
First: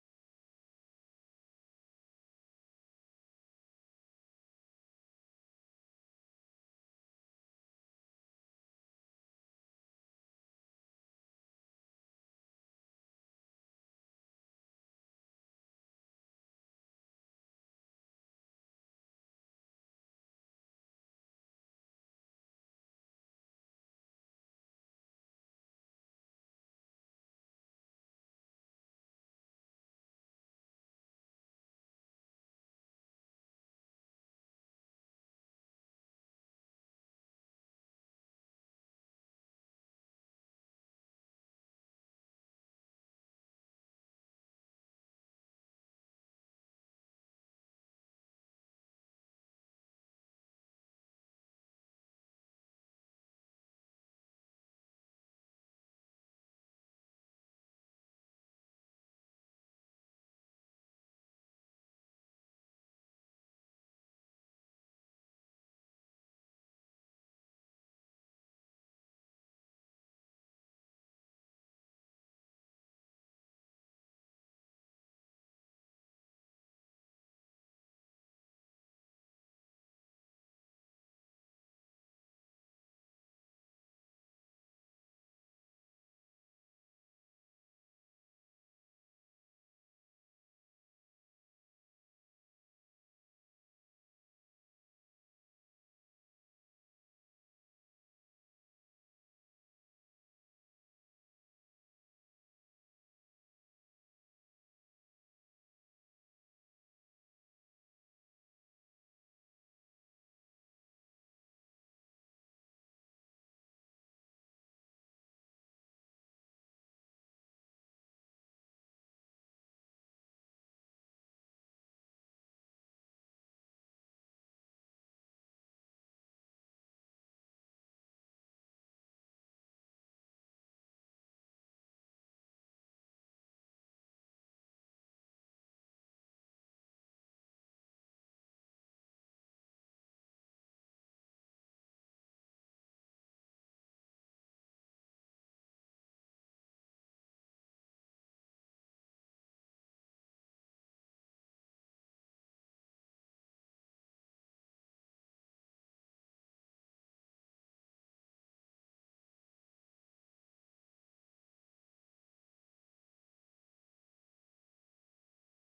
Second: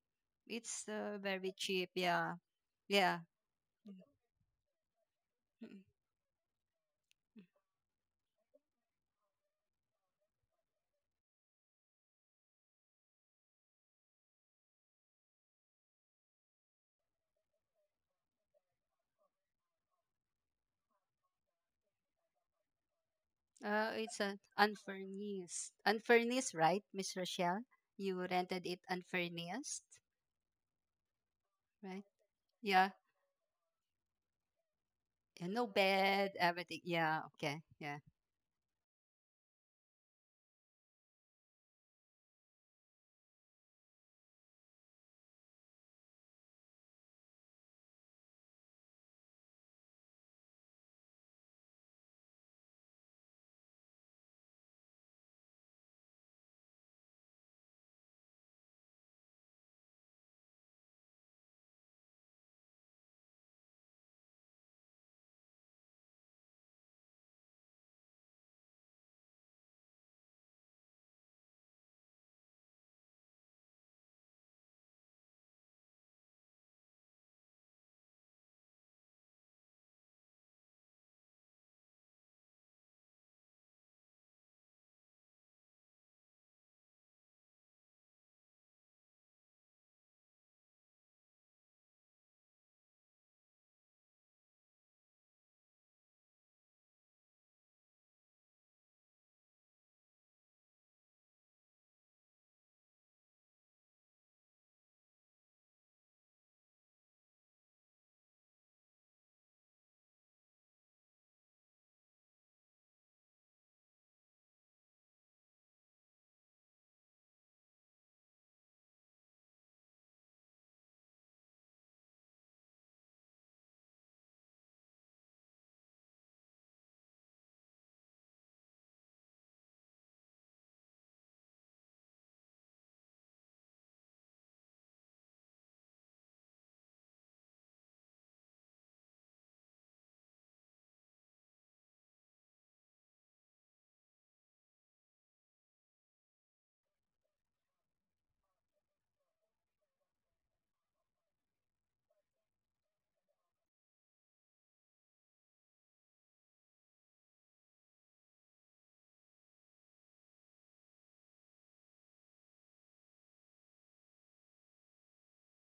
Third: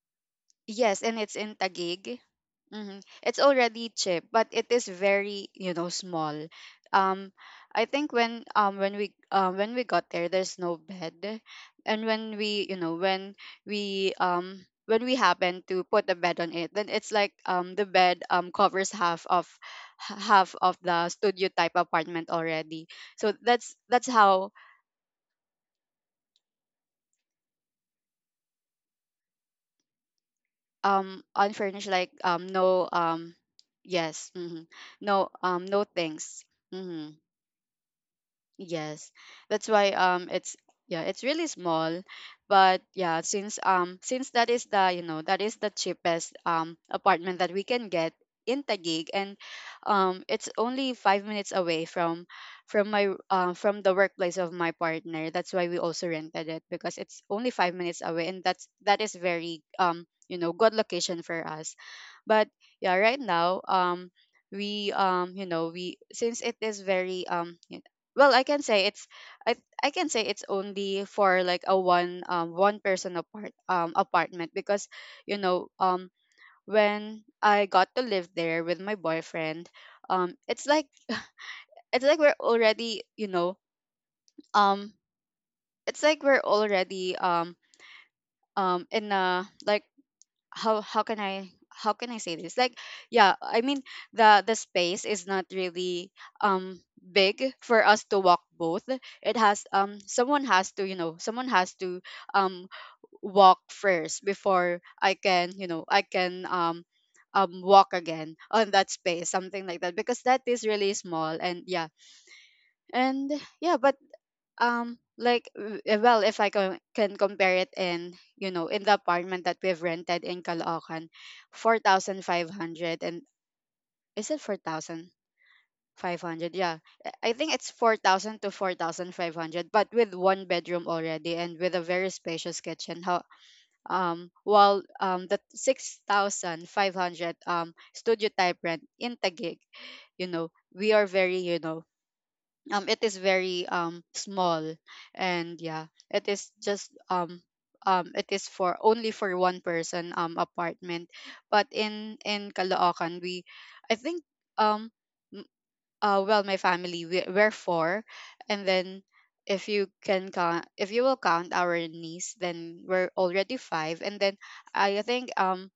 It's Yes, and it's very in cheap. Taguig. Yeah, Hmm, yeah. it's already cheap, but it is very, you Mm. know, small. Um, I think when when we got there, there's no bed, and when we, you know, when we happen to put a bed on it, then it's like the bed covers half of half of the studio type apartment already. So that's It's an how. unfurnished. Unfurnished, right, Miss Rochelle? You rented it unfurnished, Unfurnished, right? like no Yeah. Yes, mhm. No Yeah. No no bed, things. everything. Hmm. Yeah, okay. Yeah. Yes. That's why it's, yeah, it's really small. But yeah, since that is the, you know, that is the cheapest apartment that we can get in Taguig, and it's only 5 minutes away from my from the workplace of my partner. That's why we also rented it, because it's only 5 minutes away, and that is very you know, good location for us. But yeah, right now we you know, we, since it is very well, I can say it's, i I can say it's only for like a one one person apartment, because you know when I got to live there with my boyfriend, it's like, it's like we're already, you know, um it's like we're already in a, like, how can I, how can I say this? Like, yeah, I mean, the space is not really big for us to walk both. It has someone has to, you know, someone has to um walk first before I can, you know, I can walk again on that space, something like that, because that is really small, and yeah. And yeah, but well, if I can compare it in, you know, in the apartment that we've rented in Caloocan, 4,500, and is it 4,500? Yeah. Eh, I think it's 4,000 to 4,500, but with one bedroom already and with a very spacious kitchen. How while the 6,500 studio type rent in Taguig, you know, we are very, you know, it is very small, and yeah, it is just, it is for only for one person apartment. But in Caloocan, we, I think, um m- well, my family, we're four, and then if you can count, if you will count our niece, then we're already five. And then I think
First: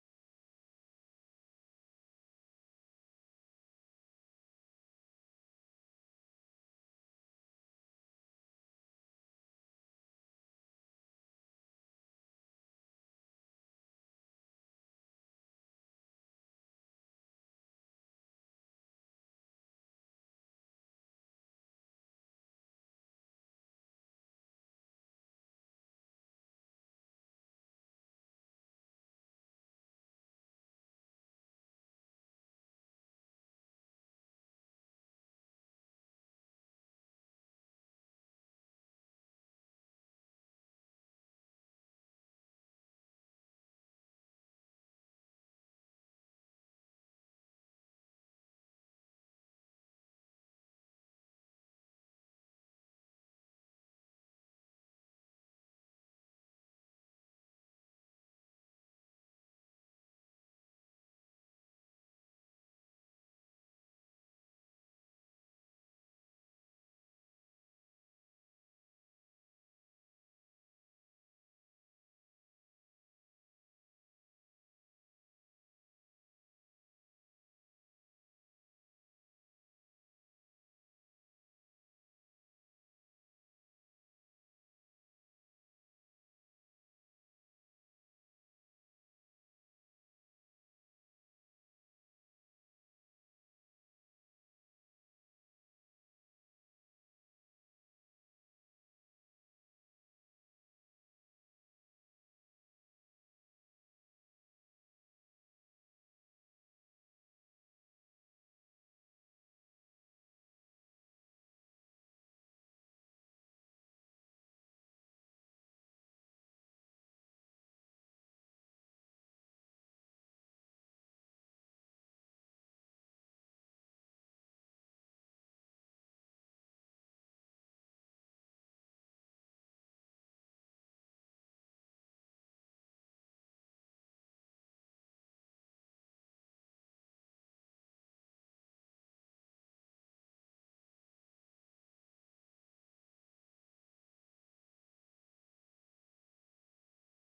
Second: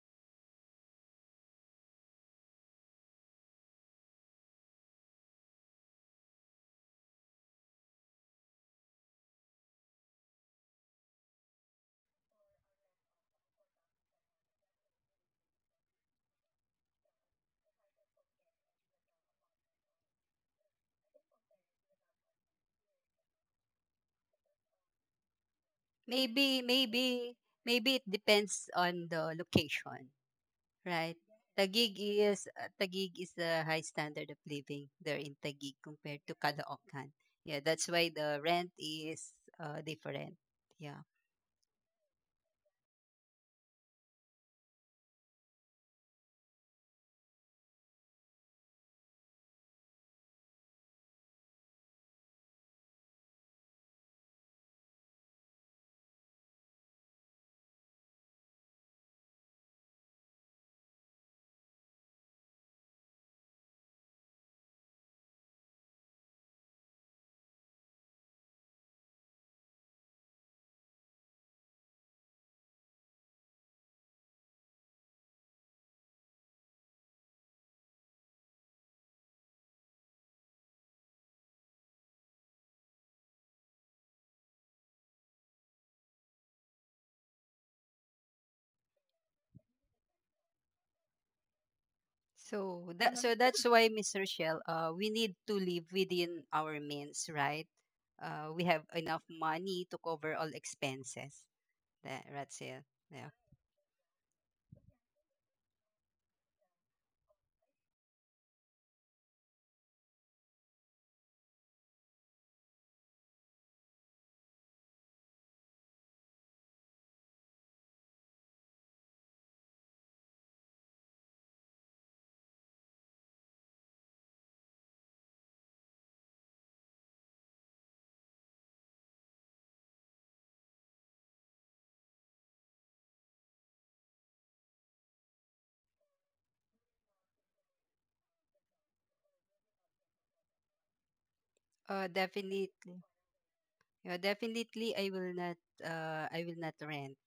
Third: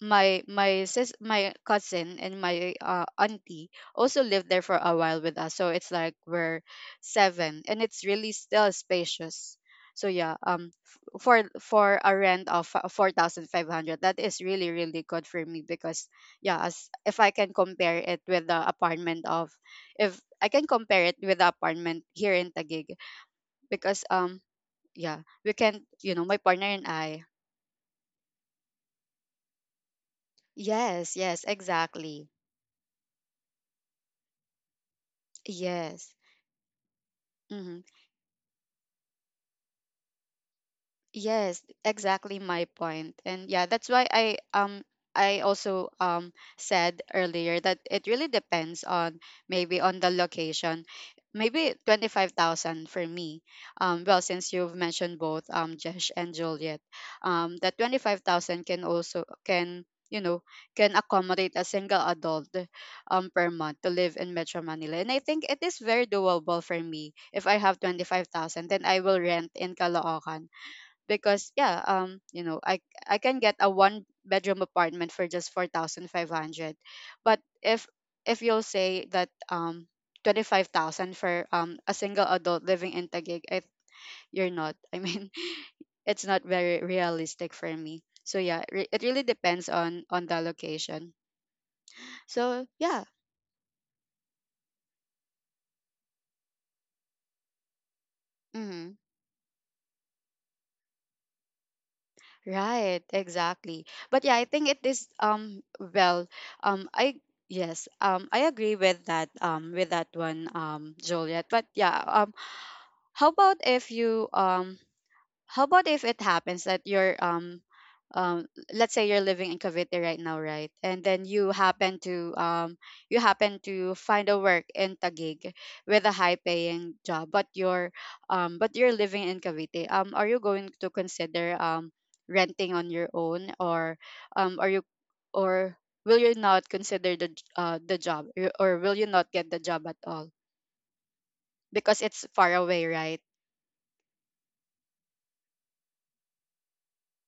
my my sis my cousin and my auntie also lived there for a while with us, so it's like we're seven, and it's really still spacious. So yeah, for a rent of 4,500, that is really, really good for me, because yeah, as if I can compare it with the apartment of, if I can compare it with the apartment here in Taguig, because yeah, we can, you know, my Maybe, partner and I, maybe, Maybe it depends on the location. yes, Right. yes, exactly, Taguig is the high standard of living there in Taguig yes. compared to Caloocan. Yeah, Mm-hmm. that's why the rent is different. Yeah. Yes, exactly my point. And yeah, that's why I also said earlier that it really depends on, maybe on the location. Maybe 25,000 for me. Well, since you've mentioned both Jesh and Juliet, that 25,000 can also, can, you know, can accommodate a single adult per month to live in Metro Manila. And I think it is very doable for me. If I have 25,000, then I will rent in Caloocan, because yeah, you know, I can get a one bedroom apartment for just 4,500. But if you'll say that 25,000 for a single adult living in Taguig, you're not, I mean, [LAUGHS] it's not very realistic for me. So yeah, it really depends on the location, so yeah, So that's why, Miss Rochelle, we need to live within our means, right? We have mhm. enough money to cover all expenses. The Red Seal. Right, Yeah. exactly. But yeah, I think it is well I yes, I agree with that one, Juliet. But yeah, how about if you um how about if it happens that you're, um let's say you're living in Cavite right now, right? And then you happen to find a work in Taguig with a high paying job, but you're living in Cavite. Are you going to consider renting on your own, or are you or will you not consider the the job, or will you not get the job at all, because it's far Definitely. away, right? Yeah, definitely I will not rent.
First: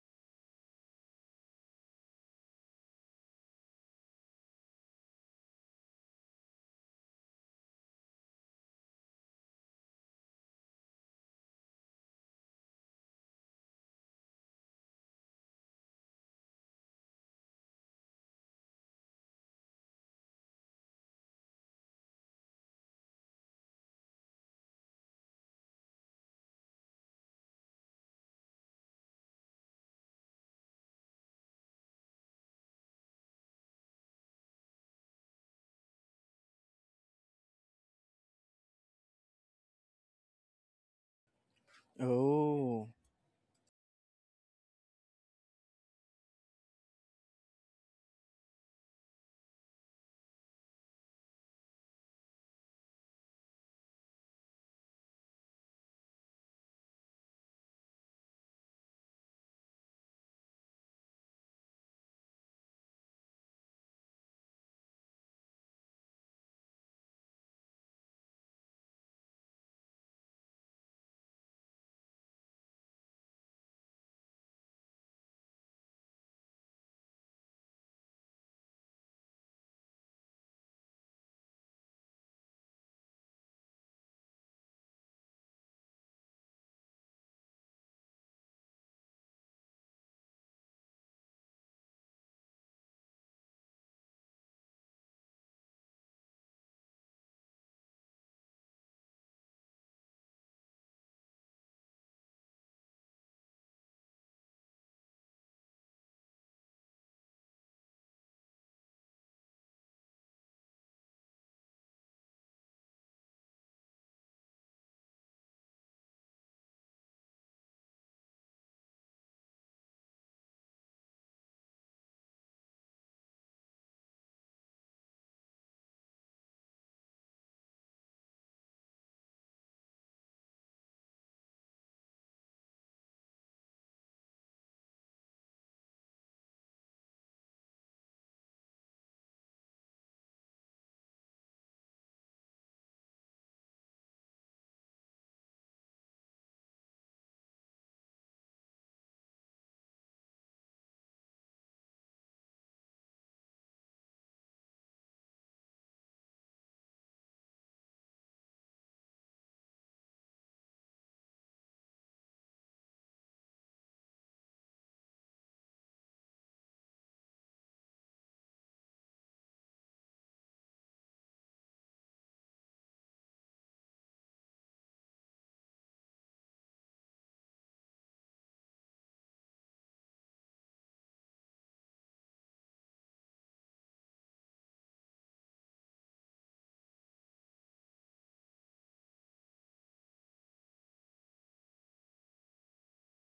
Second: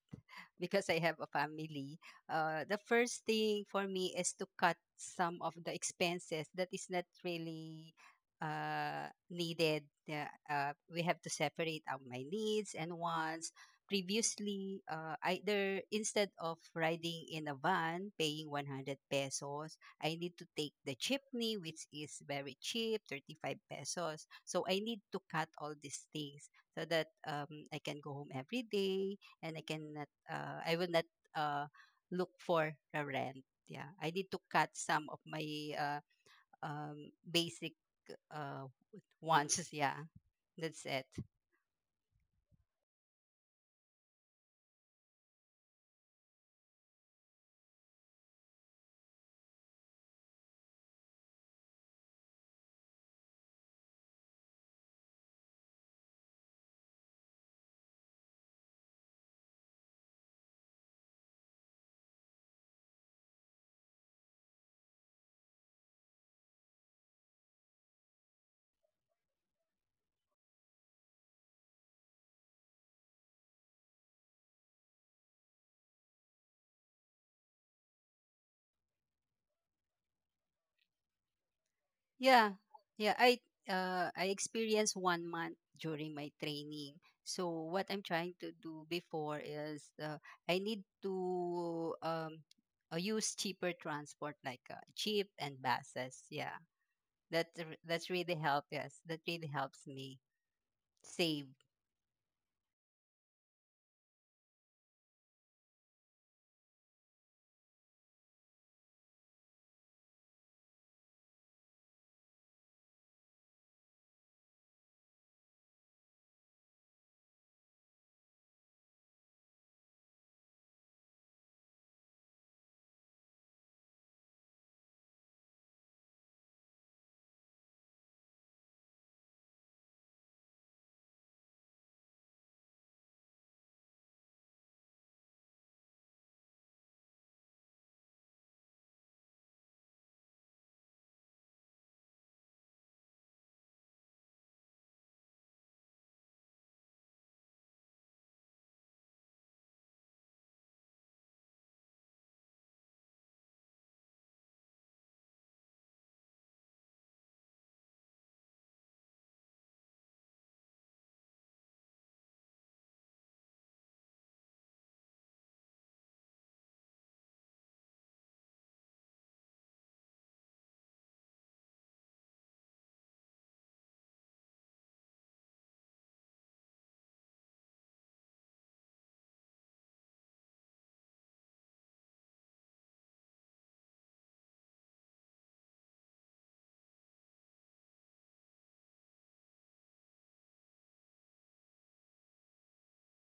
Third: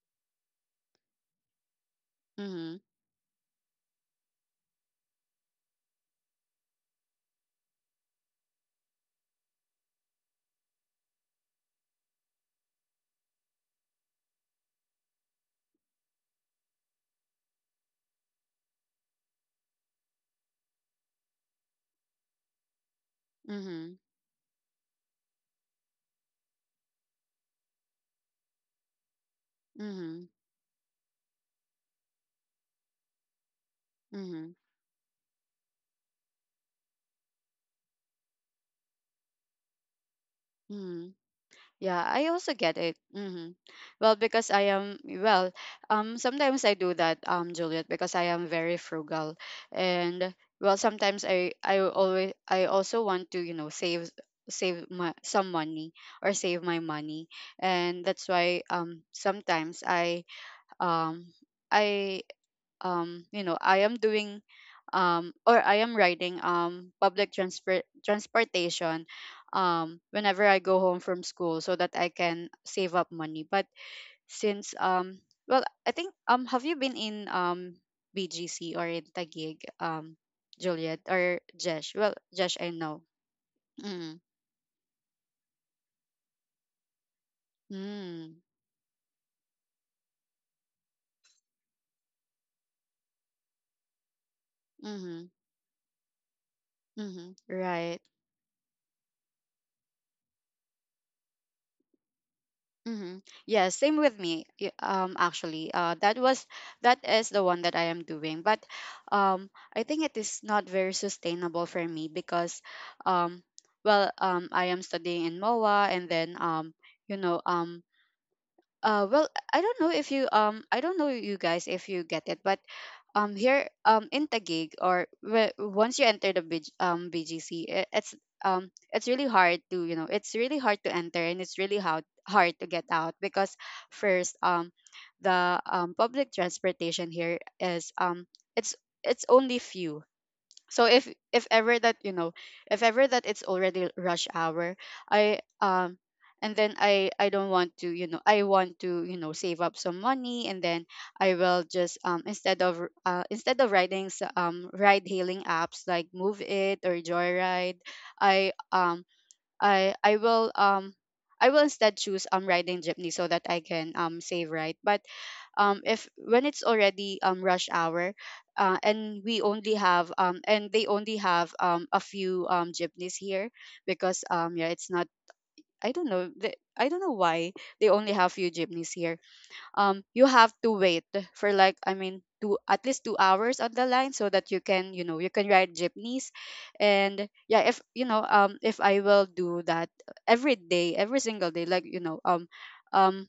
Because I have a family, the Mhm. first thing for me is to cut some of the expenses that is not really needed. Yeah. We have to separate out my needs and wants. Previously, either instead of riding in a van, paying 100 pesos, I need to take the jeepney, which is very cheap, 35 Mhm. pesos. So I need to cut all these things so that, I can go home every day, and Mhm. I will not uh, look for a rent. Yeah, I need to Mhm. cut some of my uh, basic uh, wants. [LAUGHS] Yeah, that's it. Mm, yeah, [LAUGHS] I also get Oh. it. Hmm. Well, because I am, well, sometimes I do that, Juliet, because I am very frugal, and well, sometimes I also want to, you know, save, save my some money, or save my money, and that's why sometimes um I you know, I am doing, or I am riding public transportation whenever I go home from school, so that I can save up money. But since well, I think, have you been in BGC or in Taguig, Juliet or Jesh? Well, Yeah, Jesh, I know. yeah. Mm, I experienced one month during my training. So what I'm trying mm, to do before is, I need to use cheaper transport like mm-hmm, jeep and buses. Yeah, mm-hmm, right. that's really help. Yes, that really helps me save. Mm-hmm. Yeah, same with me. Actually, that is the one that I am doing, but I think it is not very sustainable for me because, um, I am studying in MOA, and then you know, um, uh, well, I don't know if you I don't know you guys if you get it, but here in Taguig, or once you enter the BGC, it's really hard to, it's really hard to enter, and it's really hard to get out because first, the public transportation here is it's it's only few. So if ever that you know if ever that it's already rush hour, I and then I don't want to, I want to, save up some money, and then I will just, instead of, instead of ride hailing apps like Move It or Joyride. i um I I will um I will instead choose, riding jeepney, so that I can, save, right? But if when it's already, rush hour, and we only have and they only have, a few, jeepneys here because, yeah, it's not. I don't know why they only have few jeepneys here. You have to wait for, like, I mean, two at least 2 hours on the line so that you can ride jeepneys. And yeah, if, if I will do that every day, every single day, like, um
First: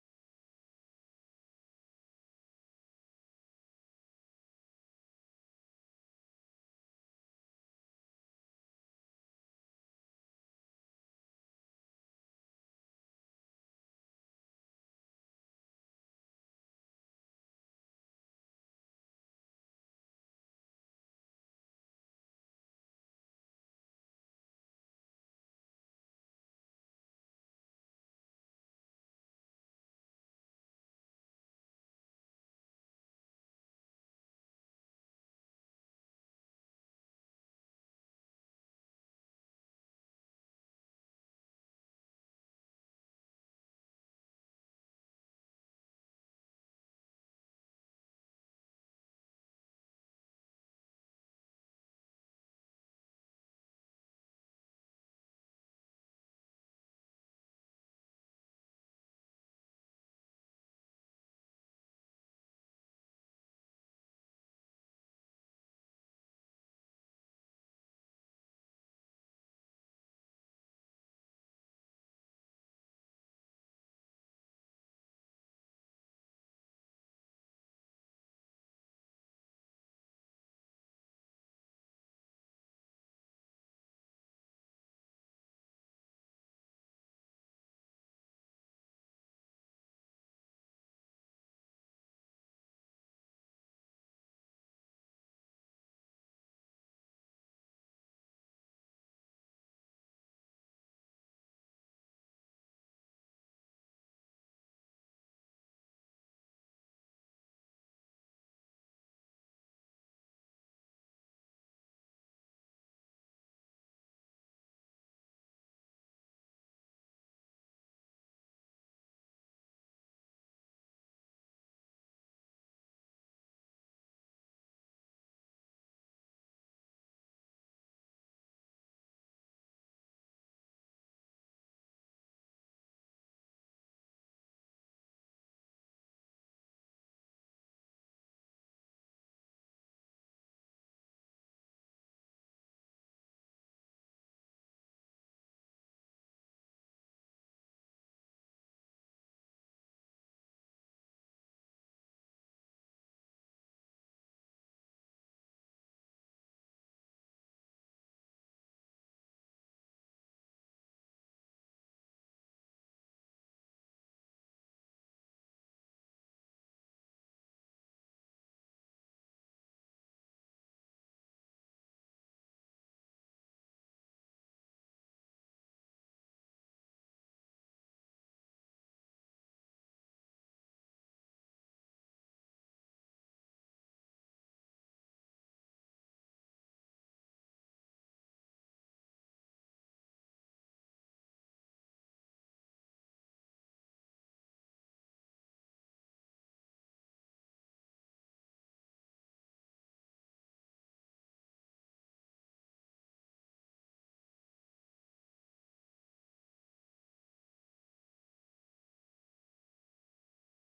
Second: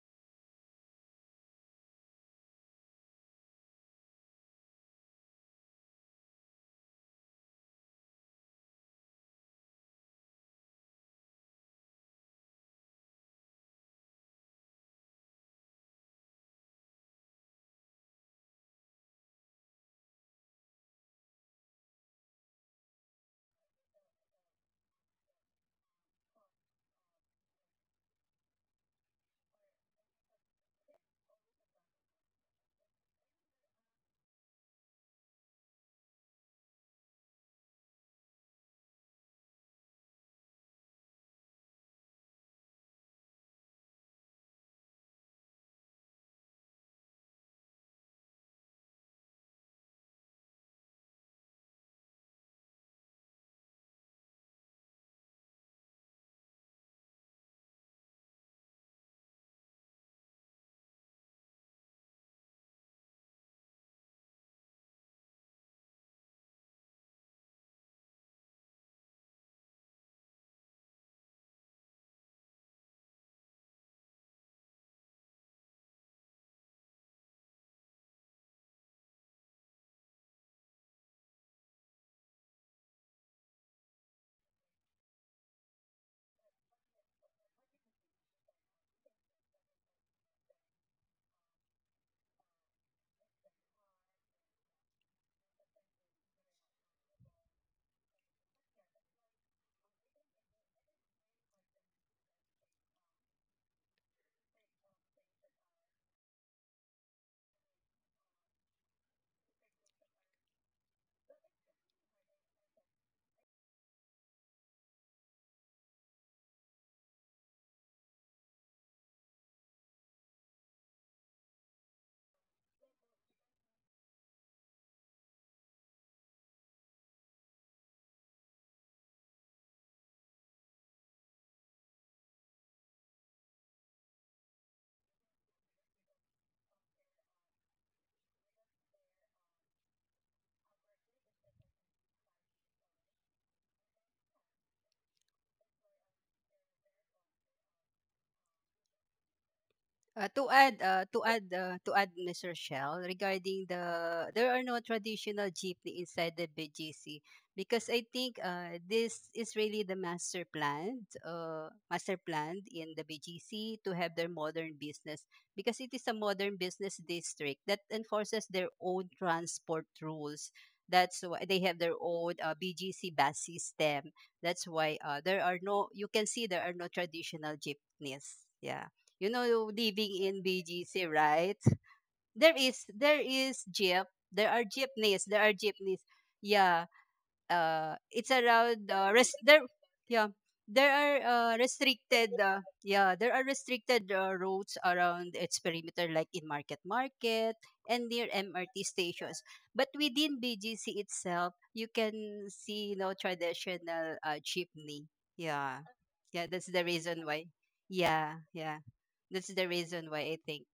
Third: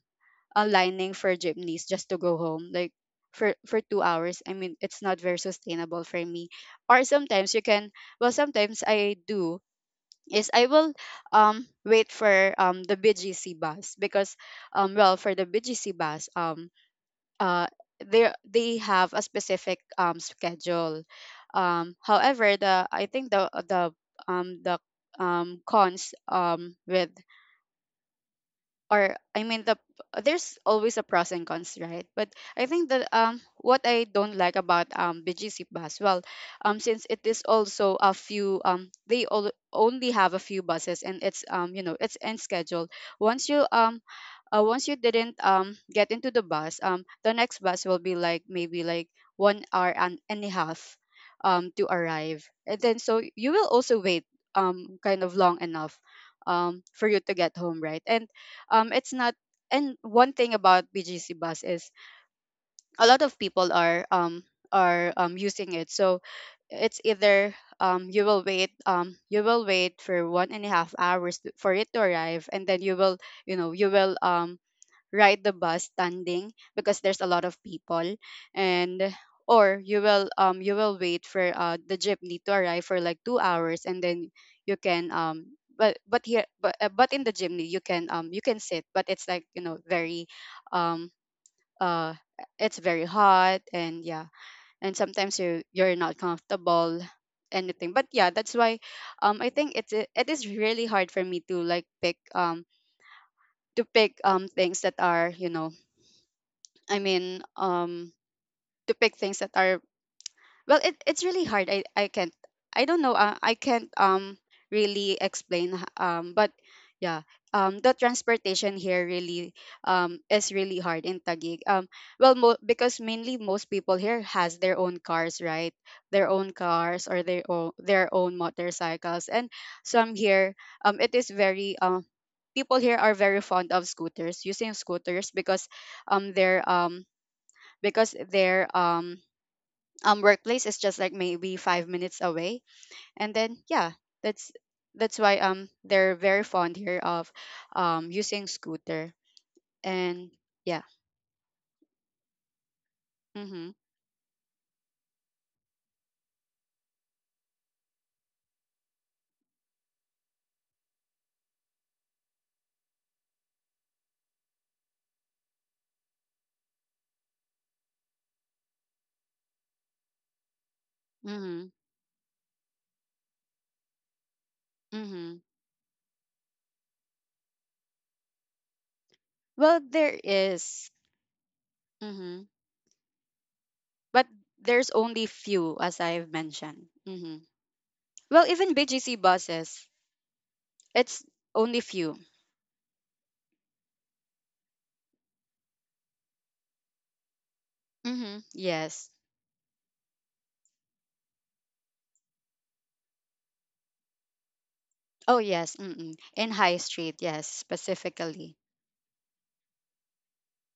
a lining for jeepneys just to go home, like for 2 hours. I mean, it's not very sustainable for me. Or sometimes you can, well, sometimes I do, is I will, wait for, the BGC bus, because, well, for the BGC bus, uh, they have a specific, schedule. However, the I think the cons, with, or I mean, there's always a pros and cons, right? But I think that, what I don't like about, BGC bus, well, since it is also a few, they all only have a few buses, and it's in schedule. Once you um once you didn't, get into the bus, the next bus will be like, maybe like, 1 hour and a half, to arrive, and then so you will also wait, kind of long enough, for you to get home, right? And, it's not. And one thing about BGC bus is, a lot of people are, using it. So it's either, you will wait for 1.5 hours for it to arrive, and then you will, you will, ride the bus standing, because there's a lot of people. And or you will, wait for, the jeepney to arrive for like 2 hours, and then you can, but here but in the jeepney you can sit, but it's like, very um uh it's very hot. And yeah, and sometimes you're not comfortable, anything. But yeah, that's why, I think it is really hard for me to, like, pick, to pick things that are, I mean, to pick things that are, well, it's really hard. I can't, I don't know. I can't, really explain. But yeah, the transportation here really, is really hard in Taguig. Well, because mainly most people here has their own cars, right? Their own cars, or their own motorcycles. And some here, it is very, people here are very fond of scooters, using scooters because they're because their workplace is just like, maybe, 5 minutes away. And then yeah, that's why, they're very fond here of, using scooter. And yeah. To add, Miss Rochelle, regarding Mhm. There are no traditional jeepney inside the BGC, because I think this is really the master plan, master plan in the BGC, to have their modern business, because it is a modern business district that enforces their own transport rules. That's why they Mhm. have their own BGC bus system. That's why Mhm. there are no, you can see there are no traditional jeepneys. Yeah, Well, living there in is. BGC, right? Mhm. There is jeep. But There are there's only jeepneys. There are few, as jeepneys. I've Yeah. mentioned. Mhm. It's Well, even around BGC there. buses, Yeah. There are it's only few. restricted. Yeah, there are restricted roads around its perimeter, like in Market Market and near Mhm. MRT Yes. stations. But within BGC itself, you can see no traditional jeepney. Oh yes. Yeah, Mm-mm. yeah, In that's High the Street, reason yes, why. Yeah, specifically. yeah. That's the reason why I think.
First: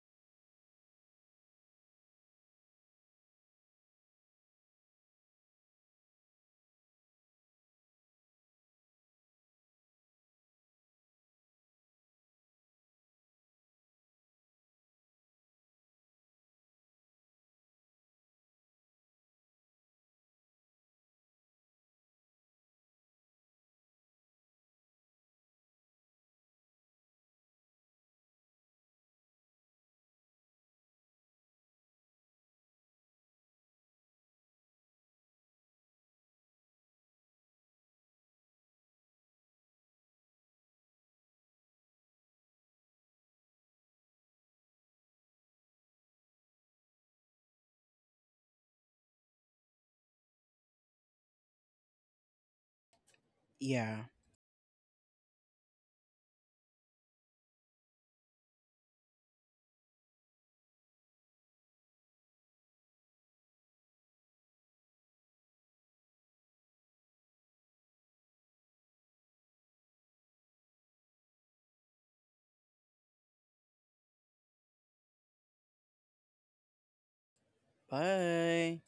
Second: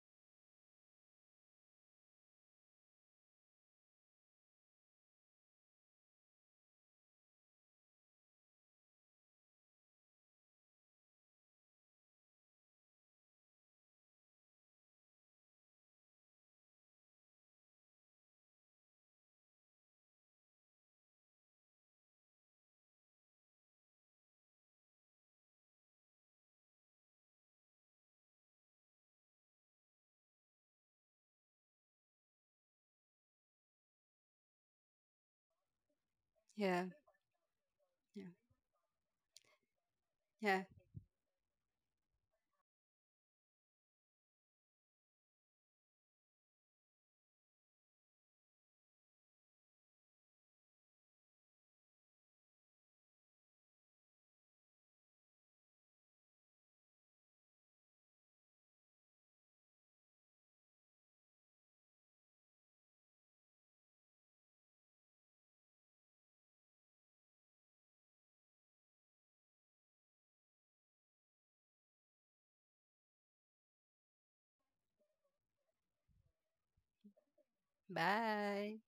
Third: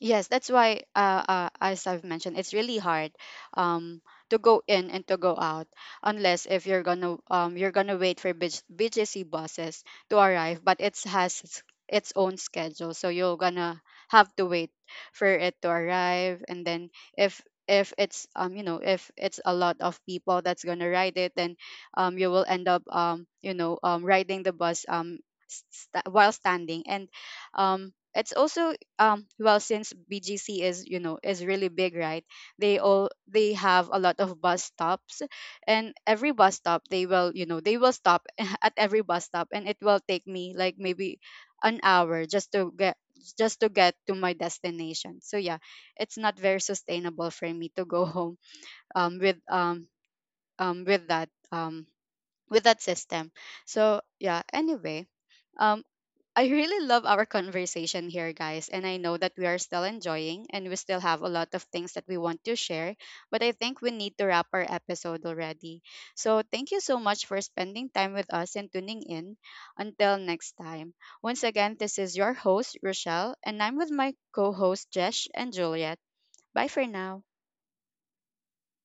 Yes, that's why, as I've mentioned, it's really hard, um, to go in and to go out, unless if you're gonna, you're gonna wait for B BGC buses to arrive, but it has its own schedule, so you're gonna have to wait for it to arrive. And then, if if it's you know if it's a lot of people that's gonna ride it, then, you will end up, riding the bus, while standing. And, it's also, since BGC is, is really big, right? They all they have a lot of bus stops, and every bus Yeah. stop they will, they will Yeah. stop [LAUGHS] at every bus stop, and it will take Yeah. me like, maybe, an hour just to get, just to get to my destination. So yeah, it's not very sustainable for me to go [LAUGHS] home, um with um um with that um with that system. So Yeah. yeah, anyway, um I really love our conversation here, guys. And I know that we are still enjoying and we still have a lot of things that we want to share. But I think we need to wrap our episode already. So thank you so much for spending time with us and tuning in. Until next time. Once again, this is your host, Rochelle, and I'm with my co host, Jesh and Juliet. Bye for now. Bye. Bye.